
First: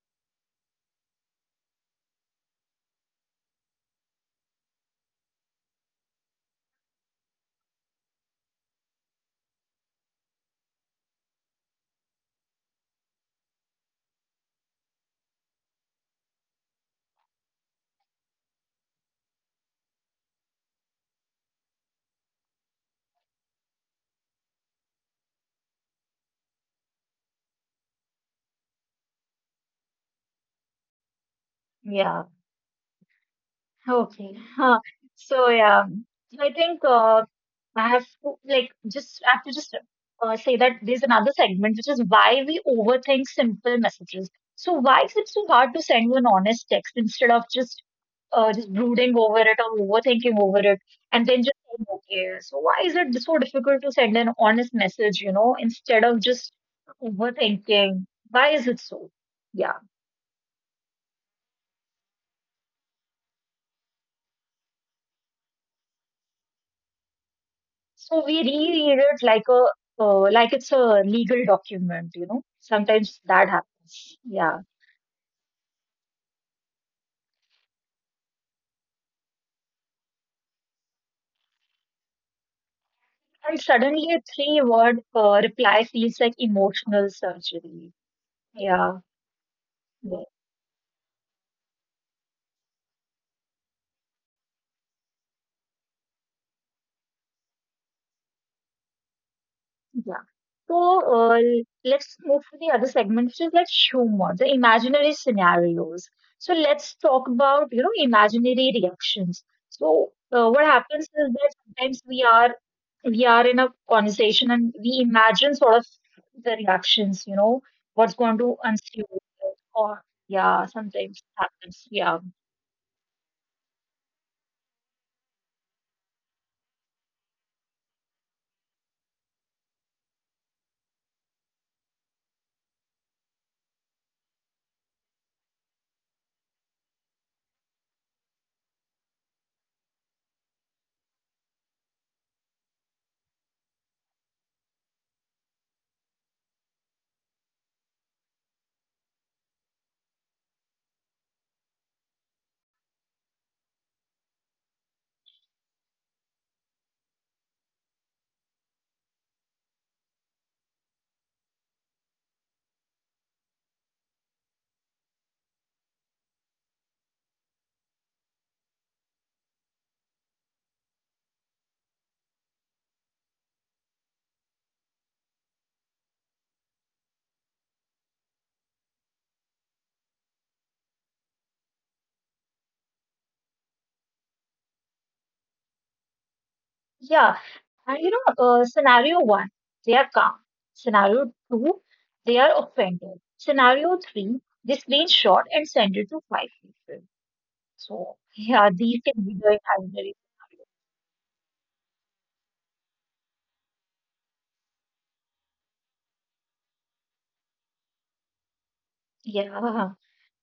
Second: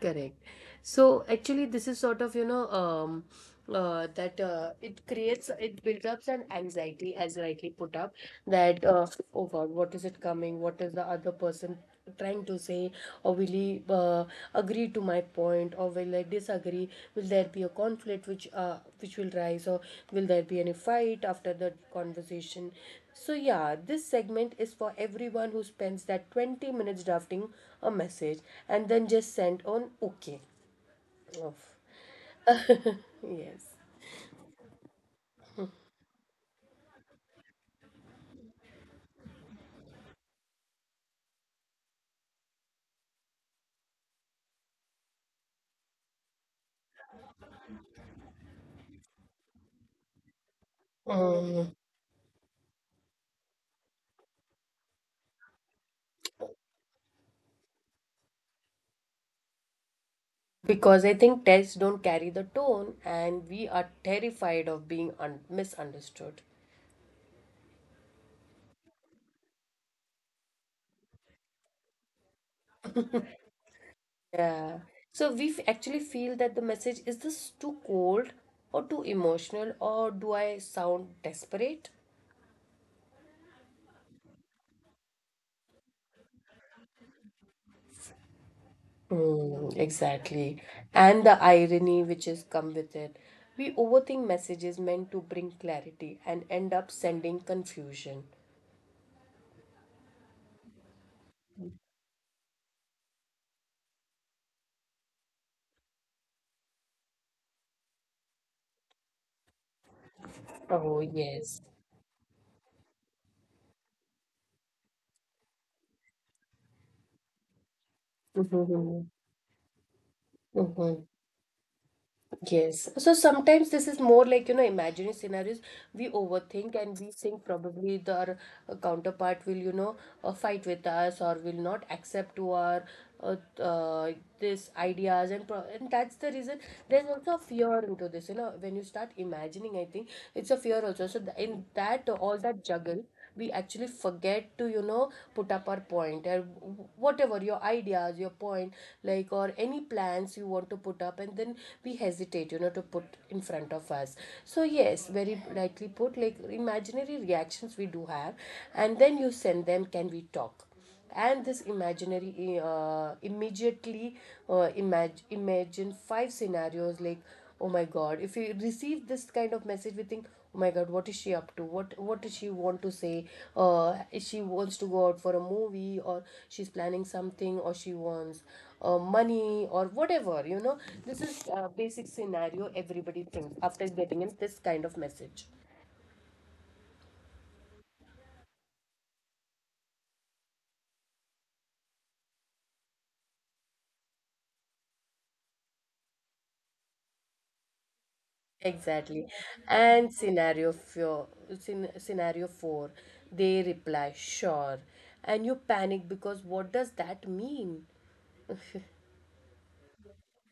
[SPEAKER 1] Correct. So actually, this is sort of, you know, that it creates, it builds up an anxiety, as rightly put up, that oh God, what is it coming? What is the other person trying to say? Or will he agree to my point, or will I disagree? Will there be a conflict which which will rise, or will there be any fight after the conversation? So, yeah, this segment is for everyone who spends that 20 minutes drafting a message and then just sent on OK. Oof.
[SPEAKER 2] Yeah.
[SPEAKER 1] Yes.
[SPEAKER 2] Okay. Huh. So yeah, I think I have to like just I have to just say that there's another segment which is why we overthink simple messages. So why is it so hard to send an honest text instead of just brooding over it or overthinking over it and then just saying, okay. So why is it so difficult to send an honest message, you know, instead of just overthinking? Why is it so? Yeah.
[SPEAKER 1] Because I think texts don't carry the tone and we are terrified of being misunderstood.
[SPEAKER 2] So we reread it like a like it's a legal document, you know. Sometimes that happens. Yeah.
[SPEAKER 1] Yeah. So we actually feel that the message is this too cold or too emotional, or do I sound desperate?
[SPEAKER 2] And suddenly a three word reply feels like emotional surgery. Yeah.
[SPEAKER 1] Mm,
[SPEAKER 2] Yeah.
[SPEAKER 1] exactly. And the irony which has come with it. We overthink messages meant to bring clarity and end up sending confusion.
[SPEAKER 2] Yeah. So let's move to the other segment, which is like humor, the imaginary scenarios. So let's talk about, you know, imaginary reactions. So what
[SPEAKER 1] Oh,
[SPEAKER 2] happens is that
[SPEAKER 1] yes.
[SPEAKER 2] sometimes we are in a conversation and we imagine sort of the reactions, you know, what's going to ensue or yeah,
[SPEAKER 1] Mm-hmm.
[SPEAKER 2] sometimes happens. Yeah.
[SPEAKER 1] Yes. So sometimes this is more like, you know, imaginary scenarios. We overthink and we think probably the our counterpart will, fight with us or will not accept to our uh, uh, this ideas and pro, and that's the reason. There's also a fear into this, you know, when you start imagining, I think it's a fear also. So th in that all that juggle, we actually forget to, you know, put up our point, or whatever your ideas, your point, like, or any plans you want to put up, and then we hesitate, you know, to put in front of us. So yes, very rightly put, like imaginary reactions we do have. And then you send them, can we talk? And this imaginary immediately imagine 5 scenarios, like, oh my god, if we receive this kind of message, we think, oh my god, what is she up to, what does she want to say? If she wants to go out for a movie, or she's planning something, or she wants money, or whatever, you know, this is a basic scenario everybody thinks after getting in this kind of message.
[SPEAKER 2] Yeah, and you know, scenario one, they are calm. Scenario two, they are offended. Scenario three, they screenshot and send it to five people. So, yeah, these can
[SPEAKER 1] Exactly.
[SPEAKER 2] be the
[SPEAKER 1] And
[SPEAKER 2] imaginary
[SPEAKER 1] scenario 4, scenario 4, they reply, sure. And you panic because what does that mean?
[SPEAKER 2] scenario. Yeah,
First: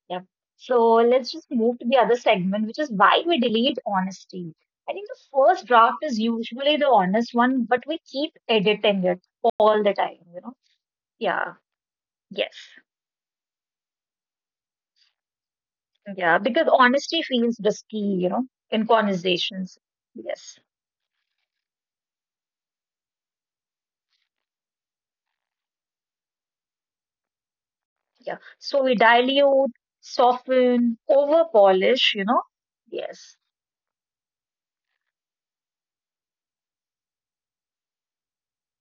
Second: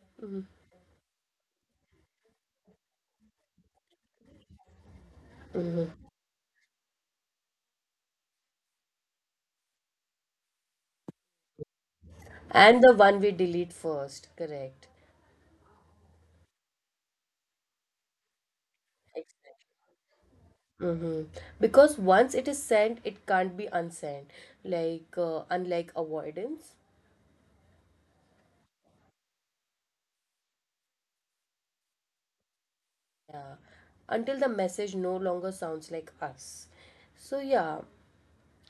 [SPEAKER 2] yeah. So let's just move to the other segment, which is why we delete honesty. I think the first draft is usually the honest one, but we keep editing it all the time, you know? Yeah, yes.
[SPEAKER 1] And the one we delete first, correct.
[SPEAKER 2] Yeah, because honesty feels risky, you know, in
[SPEAKER 1] Exactly.
[SPEAKER 2] conversations. Yes.
[SPEAKER 1] Mm-hmm. Because once it is sent, it can't be unsent, like unlike avoidance.
[SPEAKER 2] Yeah. So we dilute, soften, over polish, you know. Yes.
[SPEAKER 1] Yeah. Until the message no longer sounds like us. So, yeah,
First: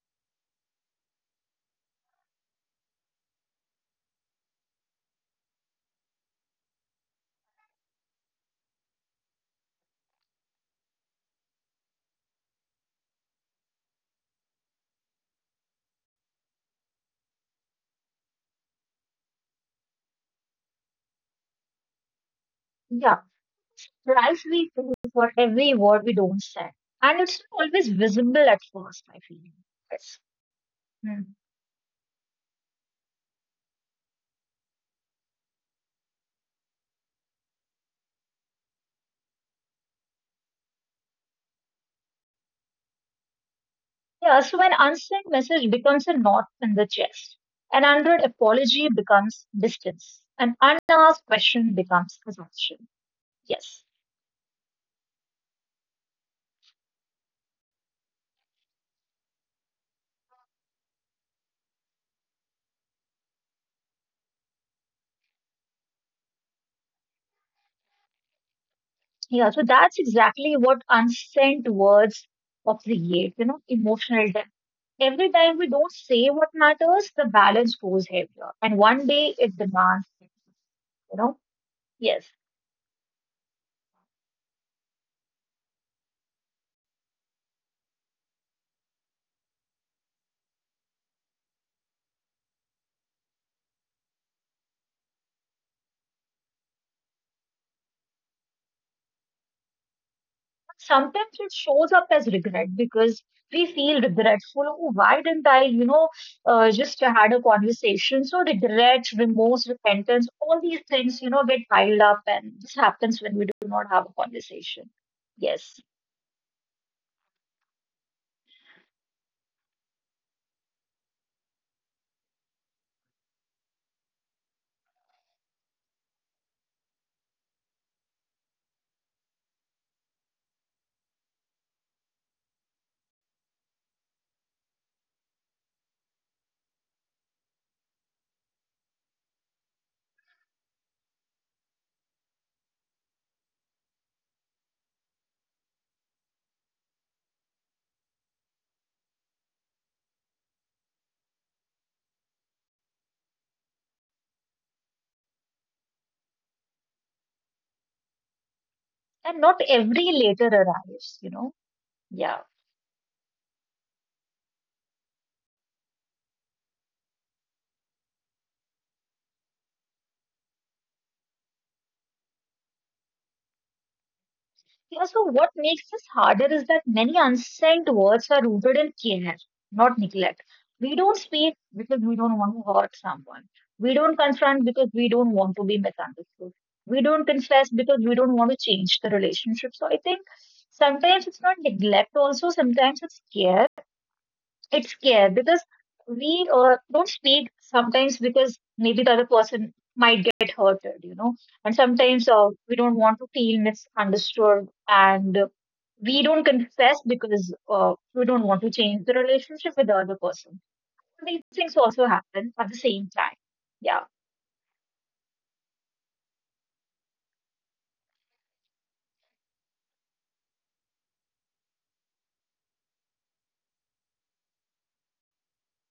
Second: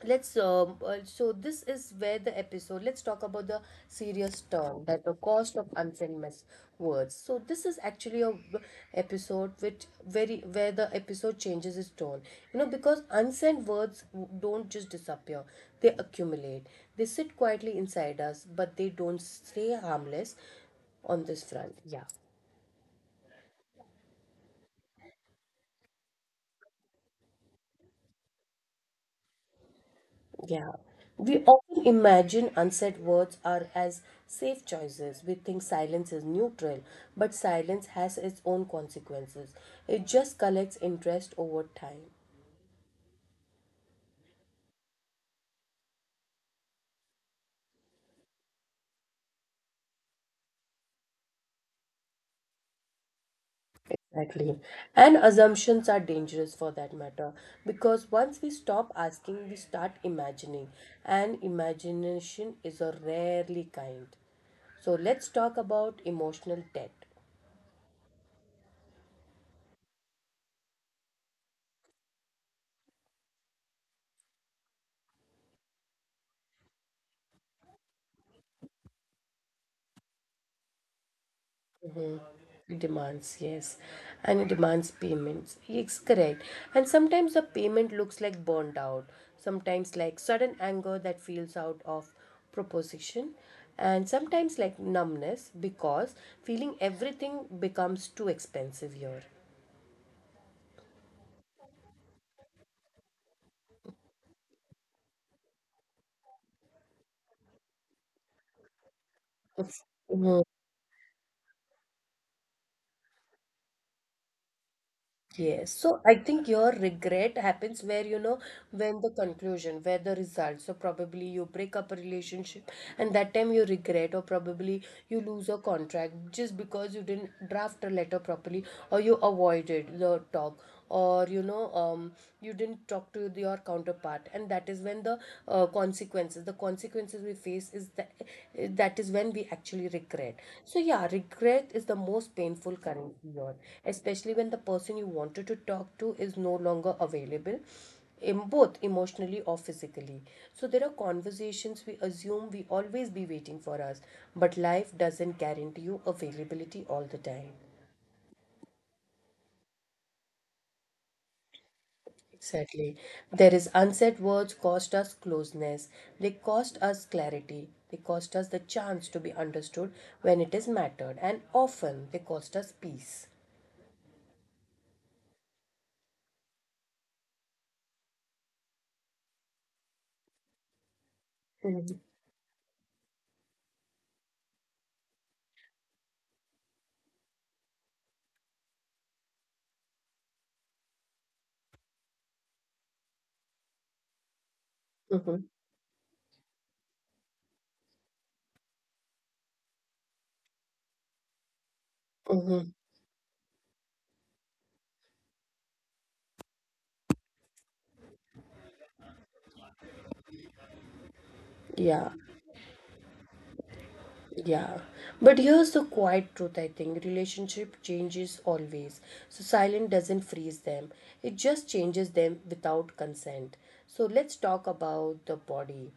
[SPEAKER 1] let's this is where the episode, let's talk about the serious term, that the cost of unfamous words. So this is actually a episode which very where the episode changes its tone, you know, because unsent words don't just disappear. They accumulate. They sit quietly inside us, but they don't stay harmless on this front.
[SPEAKER 2] Yeah. Price we pay for every word we don't say. And it's not always visible at first, I feel. Yes.
[SPEAKER 1] Yeah,
[SPEAKER 2] Hmm.
[SPEAKER 1] we often imagine unsaid words are as safe choices. We think silence is neutral, but silence has its own consequences. It just collects interest over time.
[SPEAKER 2] Yeah. So an unsent message becomes a knot in the chest. An hundred apology becomes distance. An unasked question becomes assumption. Yes.
[SPEAKER 1] Exactly. And assumptions are dangerous for that matter, because once we stop asking, we start imagining, and imagination is a rarely kind. So let's talk about emotional debt.
[SPEAKER 2] Yeah, so that's exactly what unsent words of the create, you know, emotional depth. Every time we don't say what matters, the balance goes heavier. And one day it demands, it, you know, yes.
[SPEAKER 1] Demands, yes. And it demands payments, it's correct. And sometimes the payment looks like burnt out, sometimes like sudden anger that feels out of proposition, and sometimes like numbness because feeling everything becomes too expensive here.
[SPEAKER 2] Sometimes it shows up as regret because we feel regretful. Oh, why didn't I, you know, just had a conversation? So regret, remorse, repentance, all these things, you know, get piled up and this happens when we do not have a conversation.
[SPEAKER 1] Yes,
[SPEAKER 2] Yes.
[SPEAKER 1] so I think your regret happens where, you know, when the conclusion, where the result. So probably you break up a relationship, and that time you regret, or probably you lose a contract just because you didn't draft a letter properly, or you avoided the talk, or you didn't talk to your counterpart, and that is when the consequences we face is that, that is when we actually regret. So yeah, regret is the most painful currency here, especially when the person you wanted to talk to is no longer available, both emotionally or physically. So there are conversations we assume we always be waiting for us, but life doesn't guarantee you availability all the time.
[SPEAKER 2] And not every letter arrives, you know. Yeah.
[SPEAKER 1] Exactly. There is unsaid words cost us closeness. They cost us clarity. They cost us the chance to be understood when it is mattered. And often they cost us peace.
[SPEAKER 2] Yeah, so what makes this harder is that many unsent words are rooted in care, not neglect. We don't speak because we don't want to hurt someone. We don't confront because we don't want to be misunderstood. We don't confess because we don't want to change the relationship. So I think sometimes it's not neglect also, sometimes it's care, it's scared
[SPEAKER 1] Mm-hmm.
[SPEAKER 2] because we don't speak sometimes because maybe the other person might get hurted, you know. And sometimes
[SPEAKER 1] Mm-hmm.
[SPEAKER 2] we don't want to feel misunderstood and we don't confess because we don't want to change the relationship with the other person. These things
[SPEAKER 1] Yeah.
[SPEAKER 2] also happen at the same time. Yeah.
[SPEAKER 1] Yeah. But here's the quiet truth, I think relationship changes always. So silence doesn't freeze them, it just changes them without consent. So let's talk about the body.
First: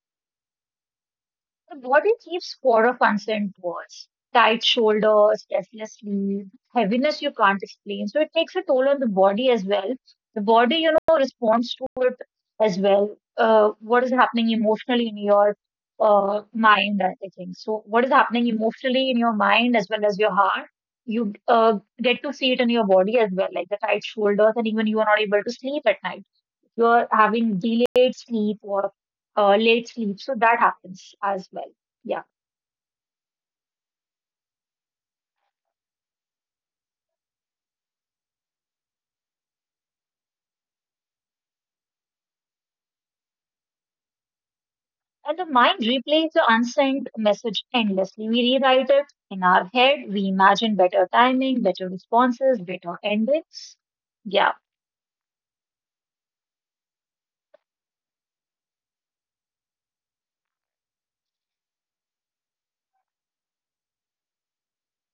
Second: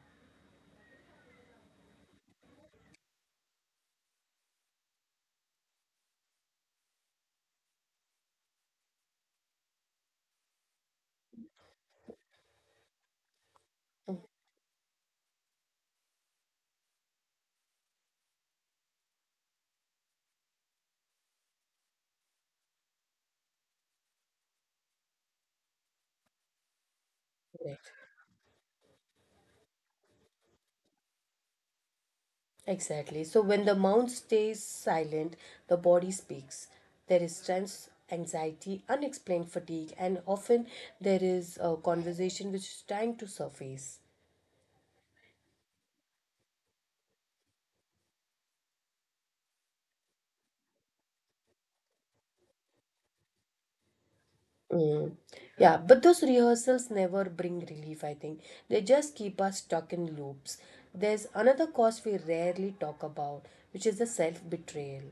[SPEAKER 2] The body keeps score of unsent words. Tight shoulders, restless sleep, heaviness you can't explain. So it takes a toll on the body as well. The body, you know, responds to it as well. What is happening emotionally in your mind, I think. So what is happening emotionally in your mind as well as your heart, you get to see it in your body as well, like the tight shoulders, and even you are not able to sleep at night, you're having
[SPEAKER 1] Right.
[SPEAKER 2] delayed sleep or late sleep. So that happens as well. Yeah.
[SPEAKER 1] Exactly. So when the mouth stays silent, the body speaks. There is stress, anxiety, unexplained fatigue, and often there is a conversation which is trying to surface.
[SPEAKER 2] And the mind replays the unsent message endlessly. We rewrite it in our head. We imagine better timing, better responses, better endings. Yeah.
[SPEAKER 1] Mm. Yeah, but those rehearsals never bring relief, I think. They just keep us stuck in loops. There's another cause we rarely talk about, which is the self betrayal.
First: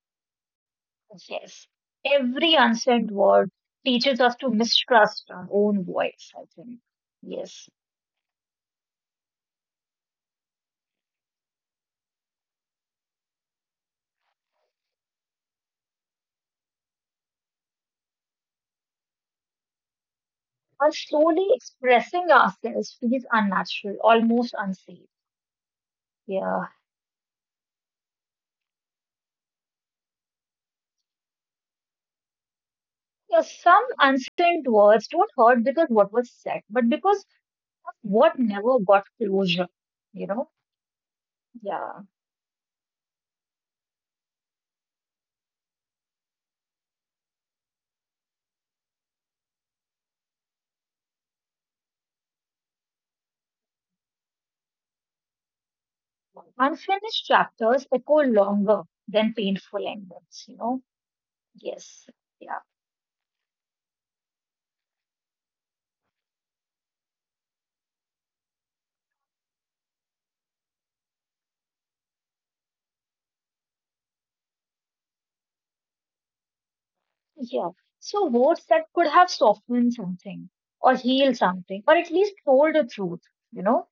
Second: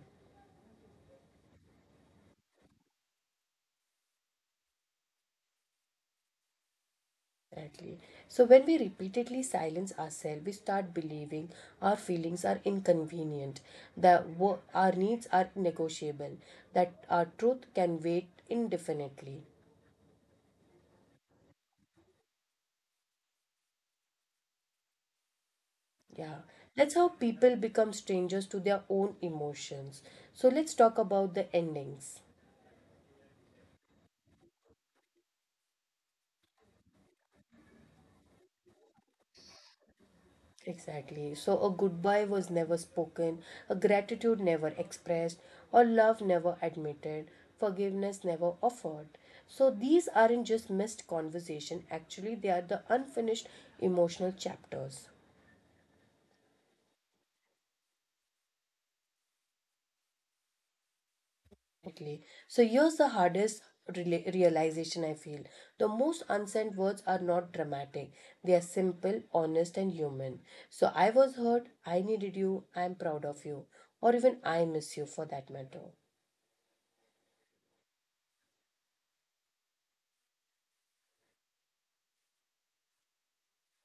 [SPEAKER 2] Yes. Every unsent word teaches us to mistrust our own voice, I think. Yes.
[SPEAKER 1] Exactly. So, when we repeatedly silence ourselves, we start believing our feelings are inconvenient, that our needs are negotiable, that our truth can wait indefinitely.
[SPEAKER 2] And slowly expressing ourselves feels unnatural, almost unsafe.
[SPEAKER 1] Yeah.
[SPEAKER 2] Yeah.
[SPEAKER 1] That's how people become strangers to their own emotions. So, let's talk about the endings.
[SPEAKER 2] Yeah, some unsaid words don't hurt because what was said, but because of what never got closure, you know?
[SPEAKER 1] Exactly. So a
[SPEAKER 2] Yeah.
[SPEAKER 1] goodbye was never spoken, a gratitude never expressed, or love never admitted, forgiveness never offered. So these aren't just missed conversation, actually they are the unfinished emotional chapters.
[SPEAKER 2] Unfinished chapters echo longer than painful endings, you know? Yes.
[SPEAKER 1] Exactly.
[SPEAKER 2] Yeah.
[SPEAKER 1] So here's the hardest realization I feel. The most unsent words are not dramatic. They are simple, honest and human. So I was hurt, I needed you, I'm proud of you, or even I miss you for that matter.
[SPEAKER 2] Yeah. So words that could have softened something or healed something or at least told the truth, you know?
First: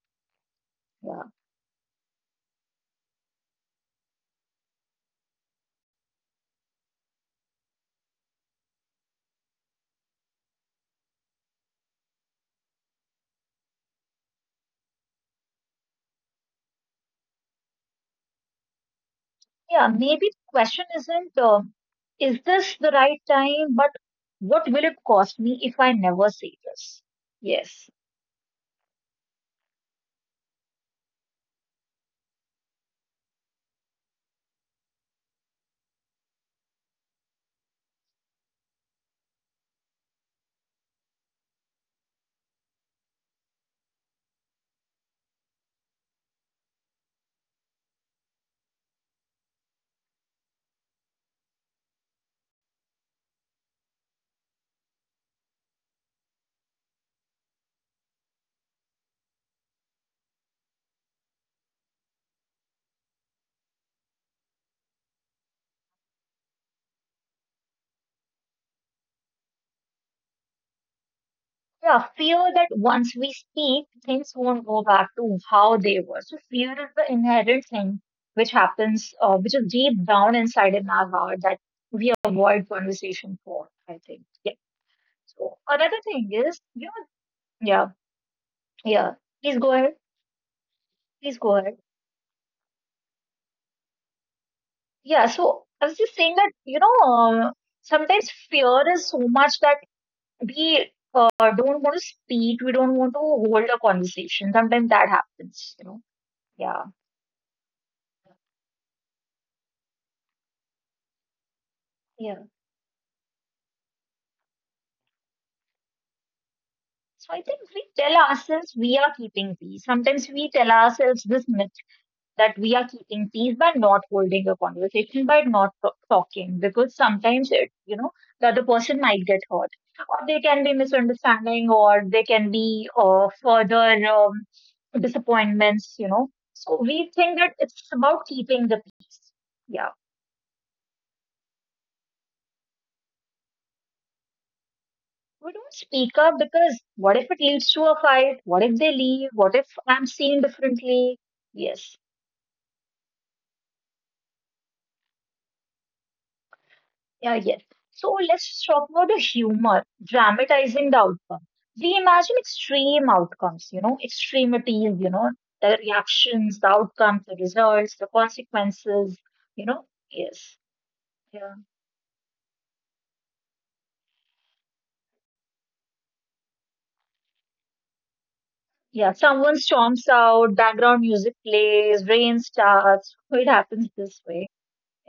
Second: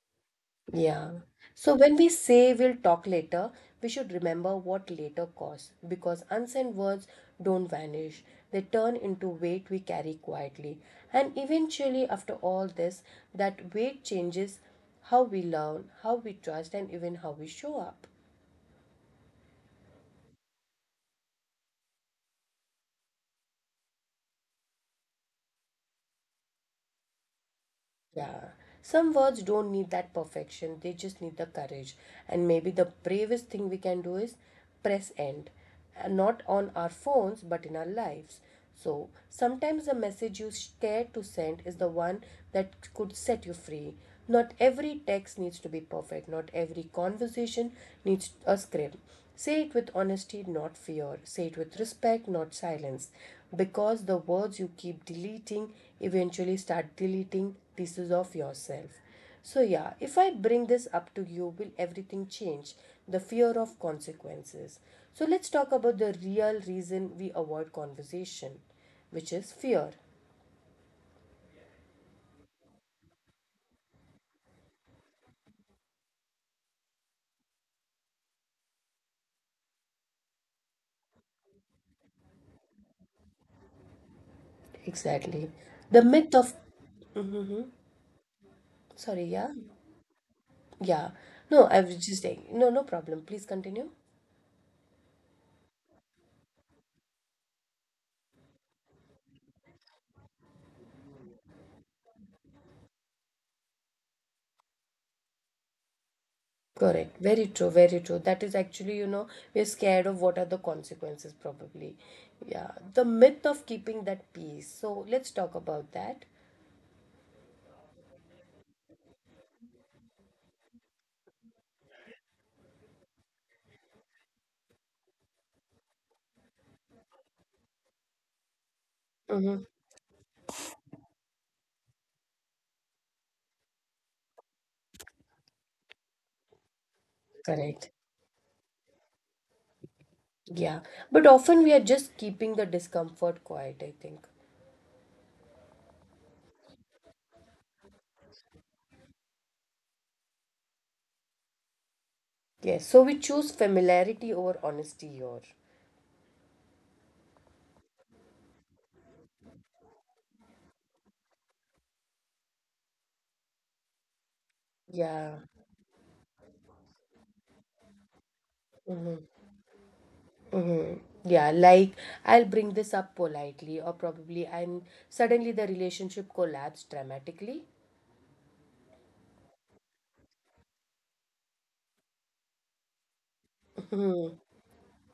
[SPEAKER 1] Yeah.
[SPEAKER 2] Yeah.
[SPEAKER 1] So when we say we'll talk later, we should remember what later costs, because unsent words don't vanish. They turn into weight we carry quietly. And eventually, after all this, that weight changes how we learn, how we trust, and even how we show up.
[SPEAKER 2] Yeah. Maybe the question isn't, is this the right time? But what will it cost me if I never say this? Yes.
[SPEAKER 1] Yeah, some words don't need that perfection, they just need the courage. And maybe the bravest thing we can do is press end. Not on our phones, but in our lives. So sometimes the message you scared to send is the one that could set you free. Not every text needs to be perfect, not every conversation needs a script. Say it with honesty, not fear. Say it with respect, not silence. Because the words you keep deleting eventually start deleting pieces of yourself. So, yeah, if I bring this up to you, will everything change? The fear of consequences. So, let's talk about the real reason we avoid conversation, which is fear.
[SPEAKER 2] Yeah, fear that once we speak, things won't go back to how they were. So fear is the inherent thing which happens, which is deep down inside in our heart that we avoid conversation for, I think. Yeah.
[SPEAKER 1] Exactly.
[SPEAKER 2] So
[SPEAKER 1] The
[SPEAKER 2] another
[SPEAKER 1] myth
[SPEAKER 2] thing
[SPEAKER 1] of,
[SPEAKER 2] is, yeah, yeah,
[SPEAKER 1] sorry, yeah.
[SPEAKER 2] please go ahead.
[SPEAKER 1] Yeah.
[SPEAKER 2] Please go
[SPEAKER 1] No, I
[SPEAKER 2] ahead.
[SPEAKER 1] was just saying, no, no problem. Please continue.
[SPEAKER 2] Yeah, so I was just saying that, sometimes fear is so much that we don't want to speak, we don't want to hold a conversation. Sometimes that happens. Yeah.
[SPEAKER 1] Correct. Very true. Very true. That is actually, you know, we're scared of what are the consequences, probably.
[SPEAKER 2] Yeah.
[SPEAKER 1] Yeah. The myth of keeping that peace. So let's talk about that.
[SPEAKER 2] So I think we tell ourselves we are keeping peace. Sometimes we tell ourselves this myth that we are keeping peace by not holding a conversation, by not talking, because sometimes it, the other person might get
[SPEAKER 1] Mm-hmm.
[SPEAKER 2] hurt, or they can be misunderstanding, or they can be further disappointments, you know. So we think that
[SPEAKER 1] Correct.
[SPEAKER 2] it's about keeping the peace. Yeah.
[SPEAKER 1] Yeah. But often we are just keeping the discomfort quiet, I think.
[SPEAKER 2] We don't speak up because what if it leads to a fight? What if they leave? What if I'm seen differently? Yes.
[SPEAKER 1] Yes. So we choose familiarity over honesty here.
[SPEAKER 2] Yeah, yes. So let's talk about the humor, dramatizing the outcome. We imagine extreme outcomes, you know, extremities, you know,
[SPEAKER 1] Yeah.
[SPEAKER 2] the reactions, the outcomes, the results, the consequences, you know. Yes.
[SPEAKER 1] Mm-hmm. Yeah,
[SPEAKER 2] Yeah.
[SPEAKER 1] like I'll bring this up politely, or probably, and suddenly the relationship collapsed dramatically.
[SPEAKER 2] Yeah. Someone storms out, background music plays, rain starts. It happens this
[SPEAKER 1] Hmm.
[SPEAKER 2] way.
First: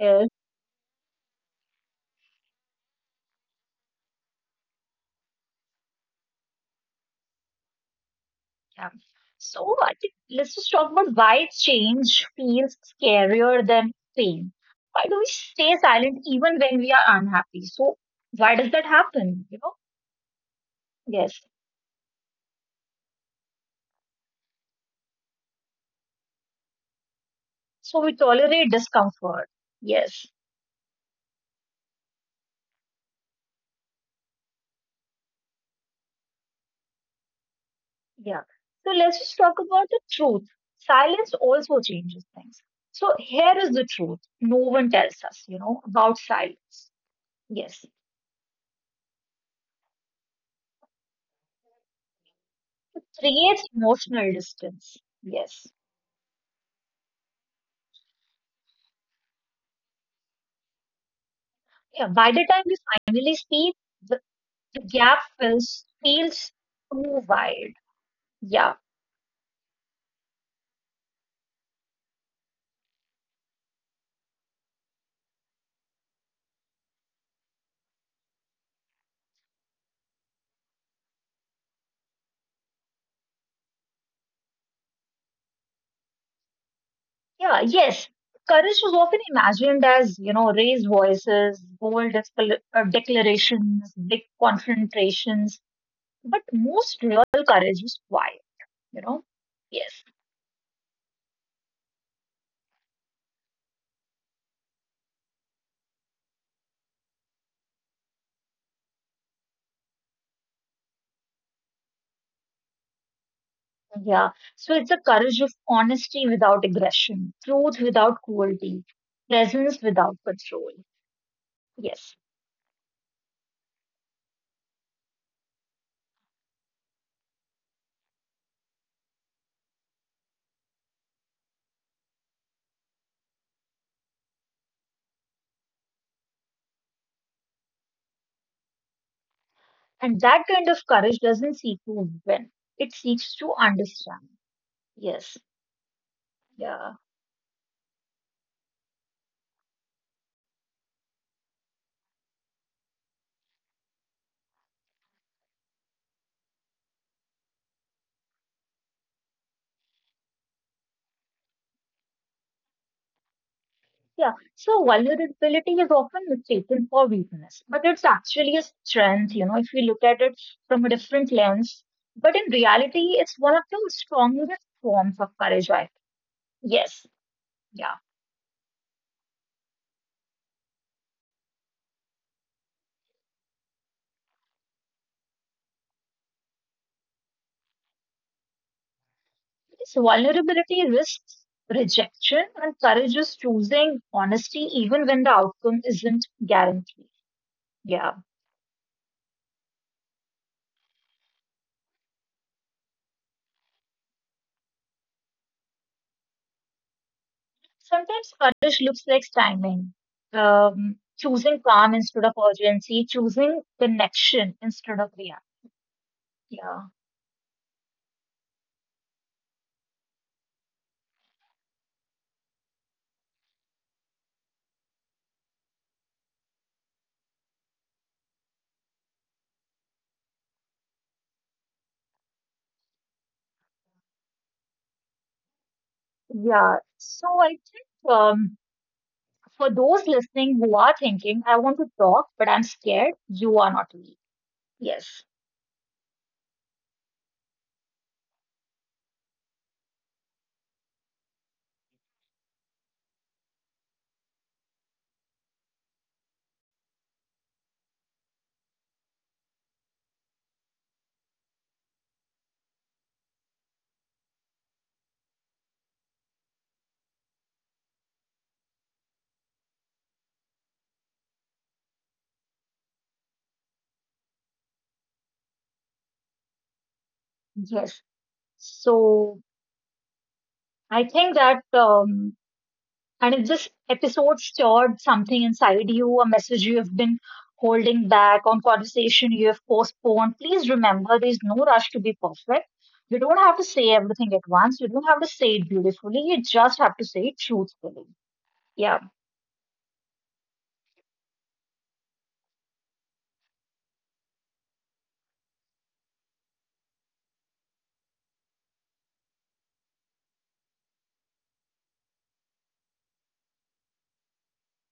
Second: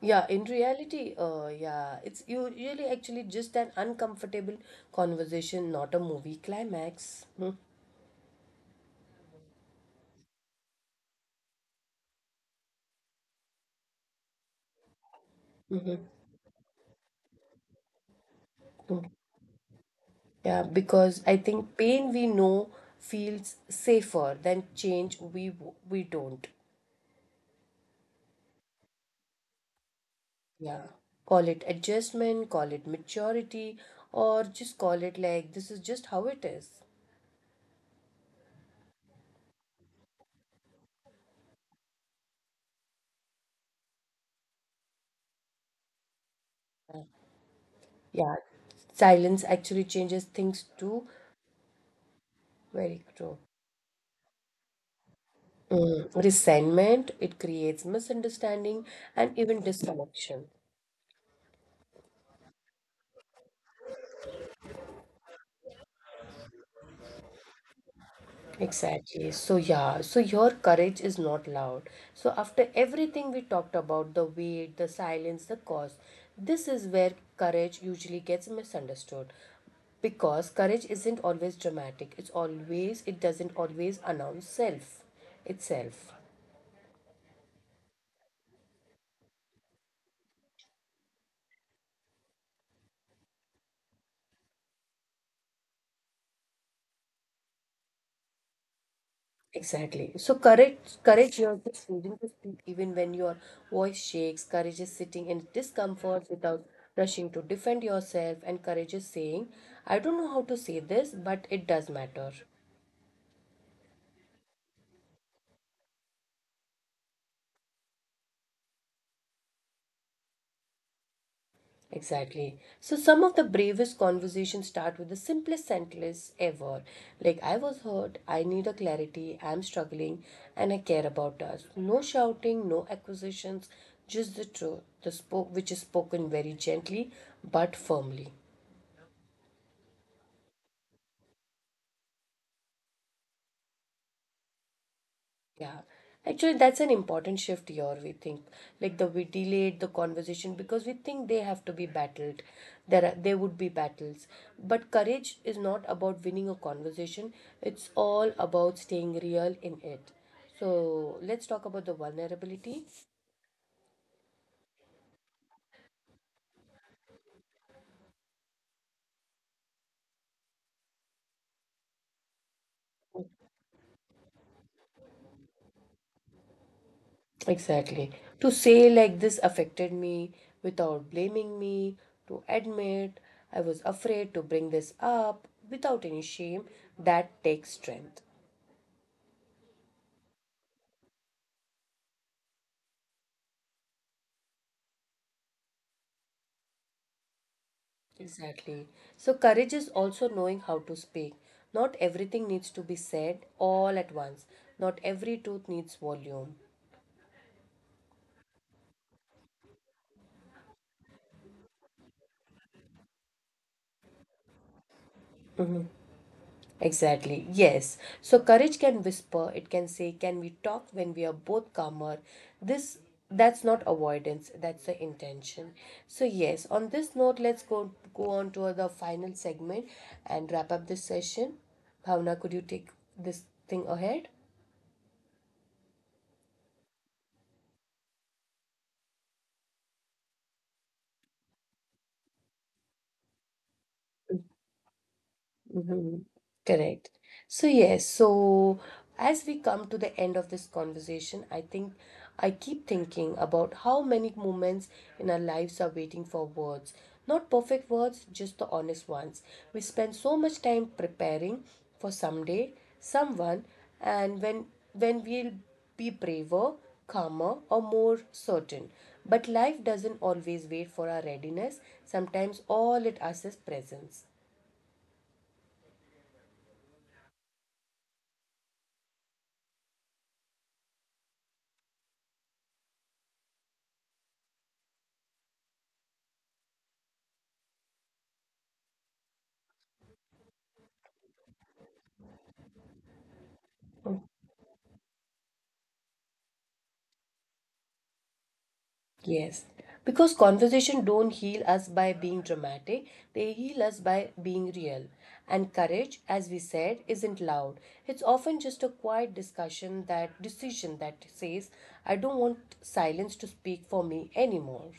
[SPEAKER 1] Yeah, in reality, yeah, it's usually actually just an uncomfortable conversation, not a movie climax. Hmm.
[SPEAKER 2] Yeah. So I think let's just talk about why change feels scarier than pain. Why do we stay
[SPEAKER 1] Mm-hmm.
[SPEAKER 2] silent even when we are unhappy? So why does that happen? You know?
[SPEAKER 1] Yeah, because I
[SPEAKER 2] Yes.
[SPEAKER 1] think pain we know feels safer than change we don't.
[SPEAKER 2] So we tolerate discomfort. Yes.
[SPEAKER 1] Yeah. Call it adjustment, call it maturity, or just call it like this is just how it is.
[SPEAKER 2] Yeah. So let's just talk about the truth. Silence also changes things. So here is the truth. No one tells us, about silence. Yes.
[SPEAKER 1] Yeah, silence actually changes things too. Very
[SPEAKER 2] It
[SPEAKER 1] true.
[SPEAKER 2] creates emotional distance. Yes.
[SPEAKER 1] Mm, resentment, it creates misunderstanding and even disconnection.
[SPEAKER 2] Yeah. By the time we finally speak, the gap feels too wide. Yeah,
[SPEAKER 1] Exactly. So, yeah, so your courage is not loud. So, after everything we talked about the weight, the silence, the cost, this is where courage usually gets misunderstood because courage isn't always dramatic. It's always, it doesn't always announce self itself.
[SPEAKER 2] yeah, yes. Courage was often imagined as raised voices, bold declarations, big confrontations, but most real courage is quiet. You know. Yes.
[SPEAKER 1] Exactly. So courage you're just choosing to speak even when your voice shakes. Courage is sitting in discomfort without rushing to defend yourself, and courage is saying, "I don't know how to say this, but it does matter."
[SPEAKER 2] Yeah. So it's a courage of honesty without aggression, truth without cruelty, presence without control. Yes.
[SPEAKER 1] Exactly. So some of the bravest conversations start with the simplest sentence ever, like "I was hurt. I need a clarity. I'm struggling, and I care about us." No shouting, no accusations, just the truth, the spoke which is spoken very gently but firmly.
[SPEAKER 2] And that kind of courage doesn't seek to win. It seeks to understand. Yes.
[SPEAKER 1] Yeah, actually, that's an
[SPEAKER 2] Yeah.
[SPEAKER 1] important shift here. We think like the we delayed the conversation because we think they have to be battled. There would be battles, but courage is not about winning a conversation. It's all about staying real in it. So let's talk about the vulnerability.
[SPEAKER 2] Yeah, so vulnerability is often mistaken for weakness, but it's actually a strength, you know, if we look at it from a different lens. But in reality, it's one of the strongest forms of courage, I think. Yes, yeah.
[SPEAKER 1] Exactly. To say like this affected me without blaming me, to admit I was afraid to bring this up without any shame, that takes strength.
[SPEAKER 2] So vulnerability risks rejection, and courage is choosing honesty even when the outcome isn't guaranteed. Yeah.
[SPEAKER 1] Exactly. So, courage is also knowing how to speak. Not everything needs to be said all at once. Not every truth needs volume.
[SPEAKER 2] Sometimes courage looks like timing, choosing calm instead of urgency, choosing connection instead of reaction. Yeah.
[SPEAKER 1] Exactly. Yes. So, courage can whisper. It can say, "Can we talk when we are both calmer?" This that's not avoidance. That's the intention. So, yes. On this note, let's go on to the final segment and wrap up this session. Bhavna, could you take this thing ahead?
[SPEAKER 2] Yeah, so I think for those listening who are thinking, I want to talk, but I'm scared, you are not weak. Yes,
[SPEAKER 1] Mhm. Correct. So, yes, so as we come to the end of this conversation, I think I keep thinking about how many moments in our lives are waiting for words. Not perfect words, just the honest ones. We spend so much time preparing for someday, someone, and when we'll be braver, calmer, or more certain. But life doesn't always wait for our readiness. Sometimes all it asks is presence.
[SPEAKER 2] yes. So I think that, and if this episode stirred something inside you, a message you have been holding back on conversation you have postponed, please remember there's no rush to be perfect. You don't have to say everything at once, you don't have to say it beautifully, you just have to say it truthfully. Yeah.
[SPEAKER 1] Yes, because conversation don't heal us by being dramatic, they heal us by being real. And courage, as we said, isn't loud. It's often just a quiet discussion that decision that says, I don't want silence to speak for me anymore.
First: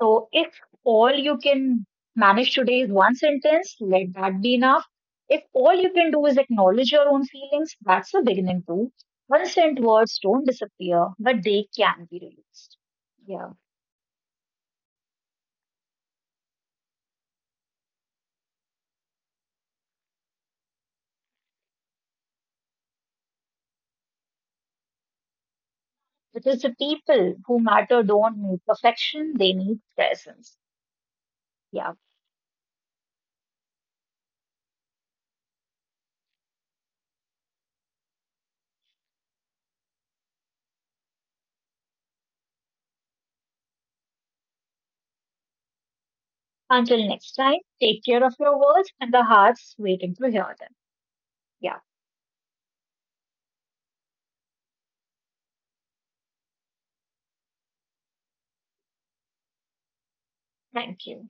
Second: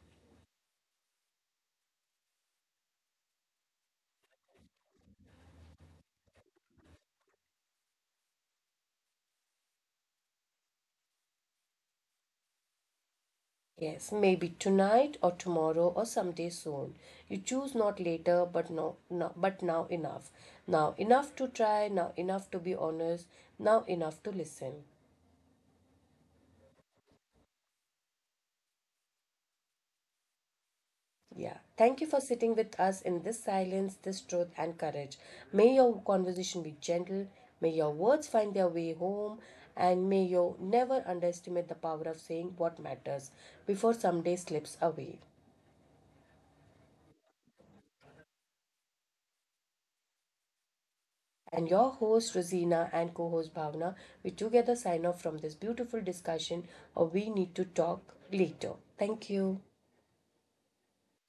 [SPEAKER 2] So if all you can manage today is one sentence, let that be enough. If all you can do is acknowledge your own feelings, that's a beginning too. One sent words don't disappear, but they can be released. Yeah.
[SPEAKER 1] Yes, maybe tonight or tomorrow or someday soon. You choose not later, but no, no, but now enough. Now enough to try, now enough to be honest, now enough to listen.
[SPEAKER 2] Because the people who matter don't need perfection, they need presence.
[SPEAKER 1] Yeah.
[SPEAKER 2] Yeah.
[SPEAKER 1] Thank you for sitting with us in this silence, this truth, and courage. May your conversation be gentle, may your words find their way home, and may you never underestimate the power of saying what matters before someday slips away.
[SPEAKER 2] Until next time, take care of your words and the hearts waiting to hear them.
[SPEAKER 1] And
[SPEAKER 2] Yeah.
[SPEAKER 1] your host, Rosina, and co host, Bhavna, we together sign off from this beautiful discussion of We Need to Talk Later. Thank you.
[SPEAKER 2] Thank you.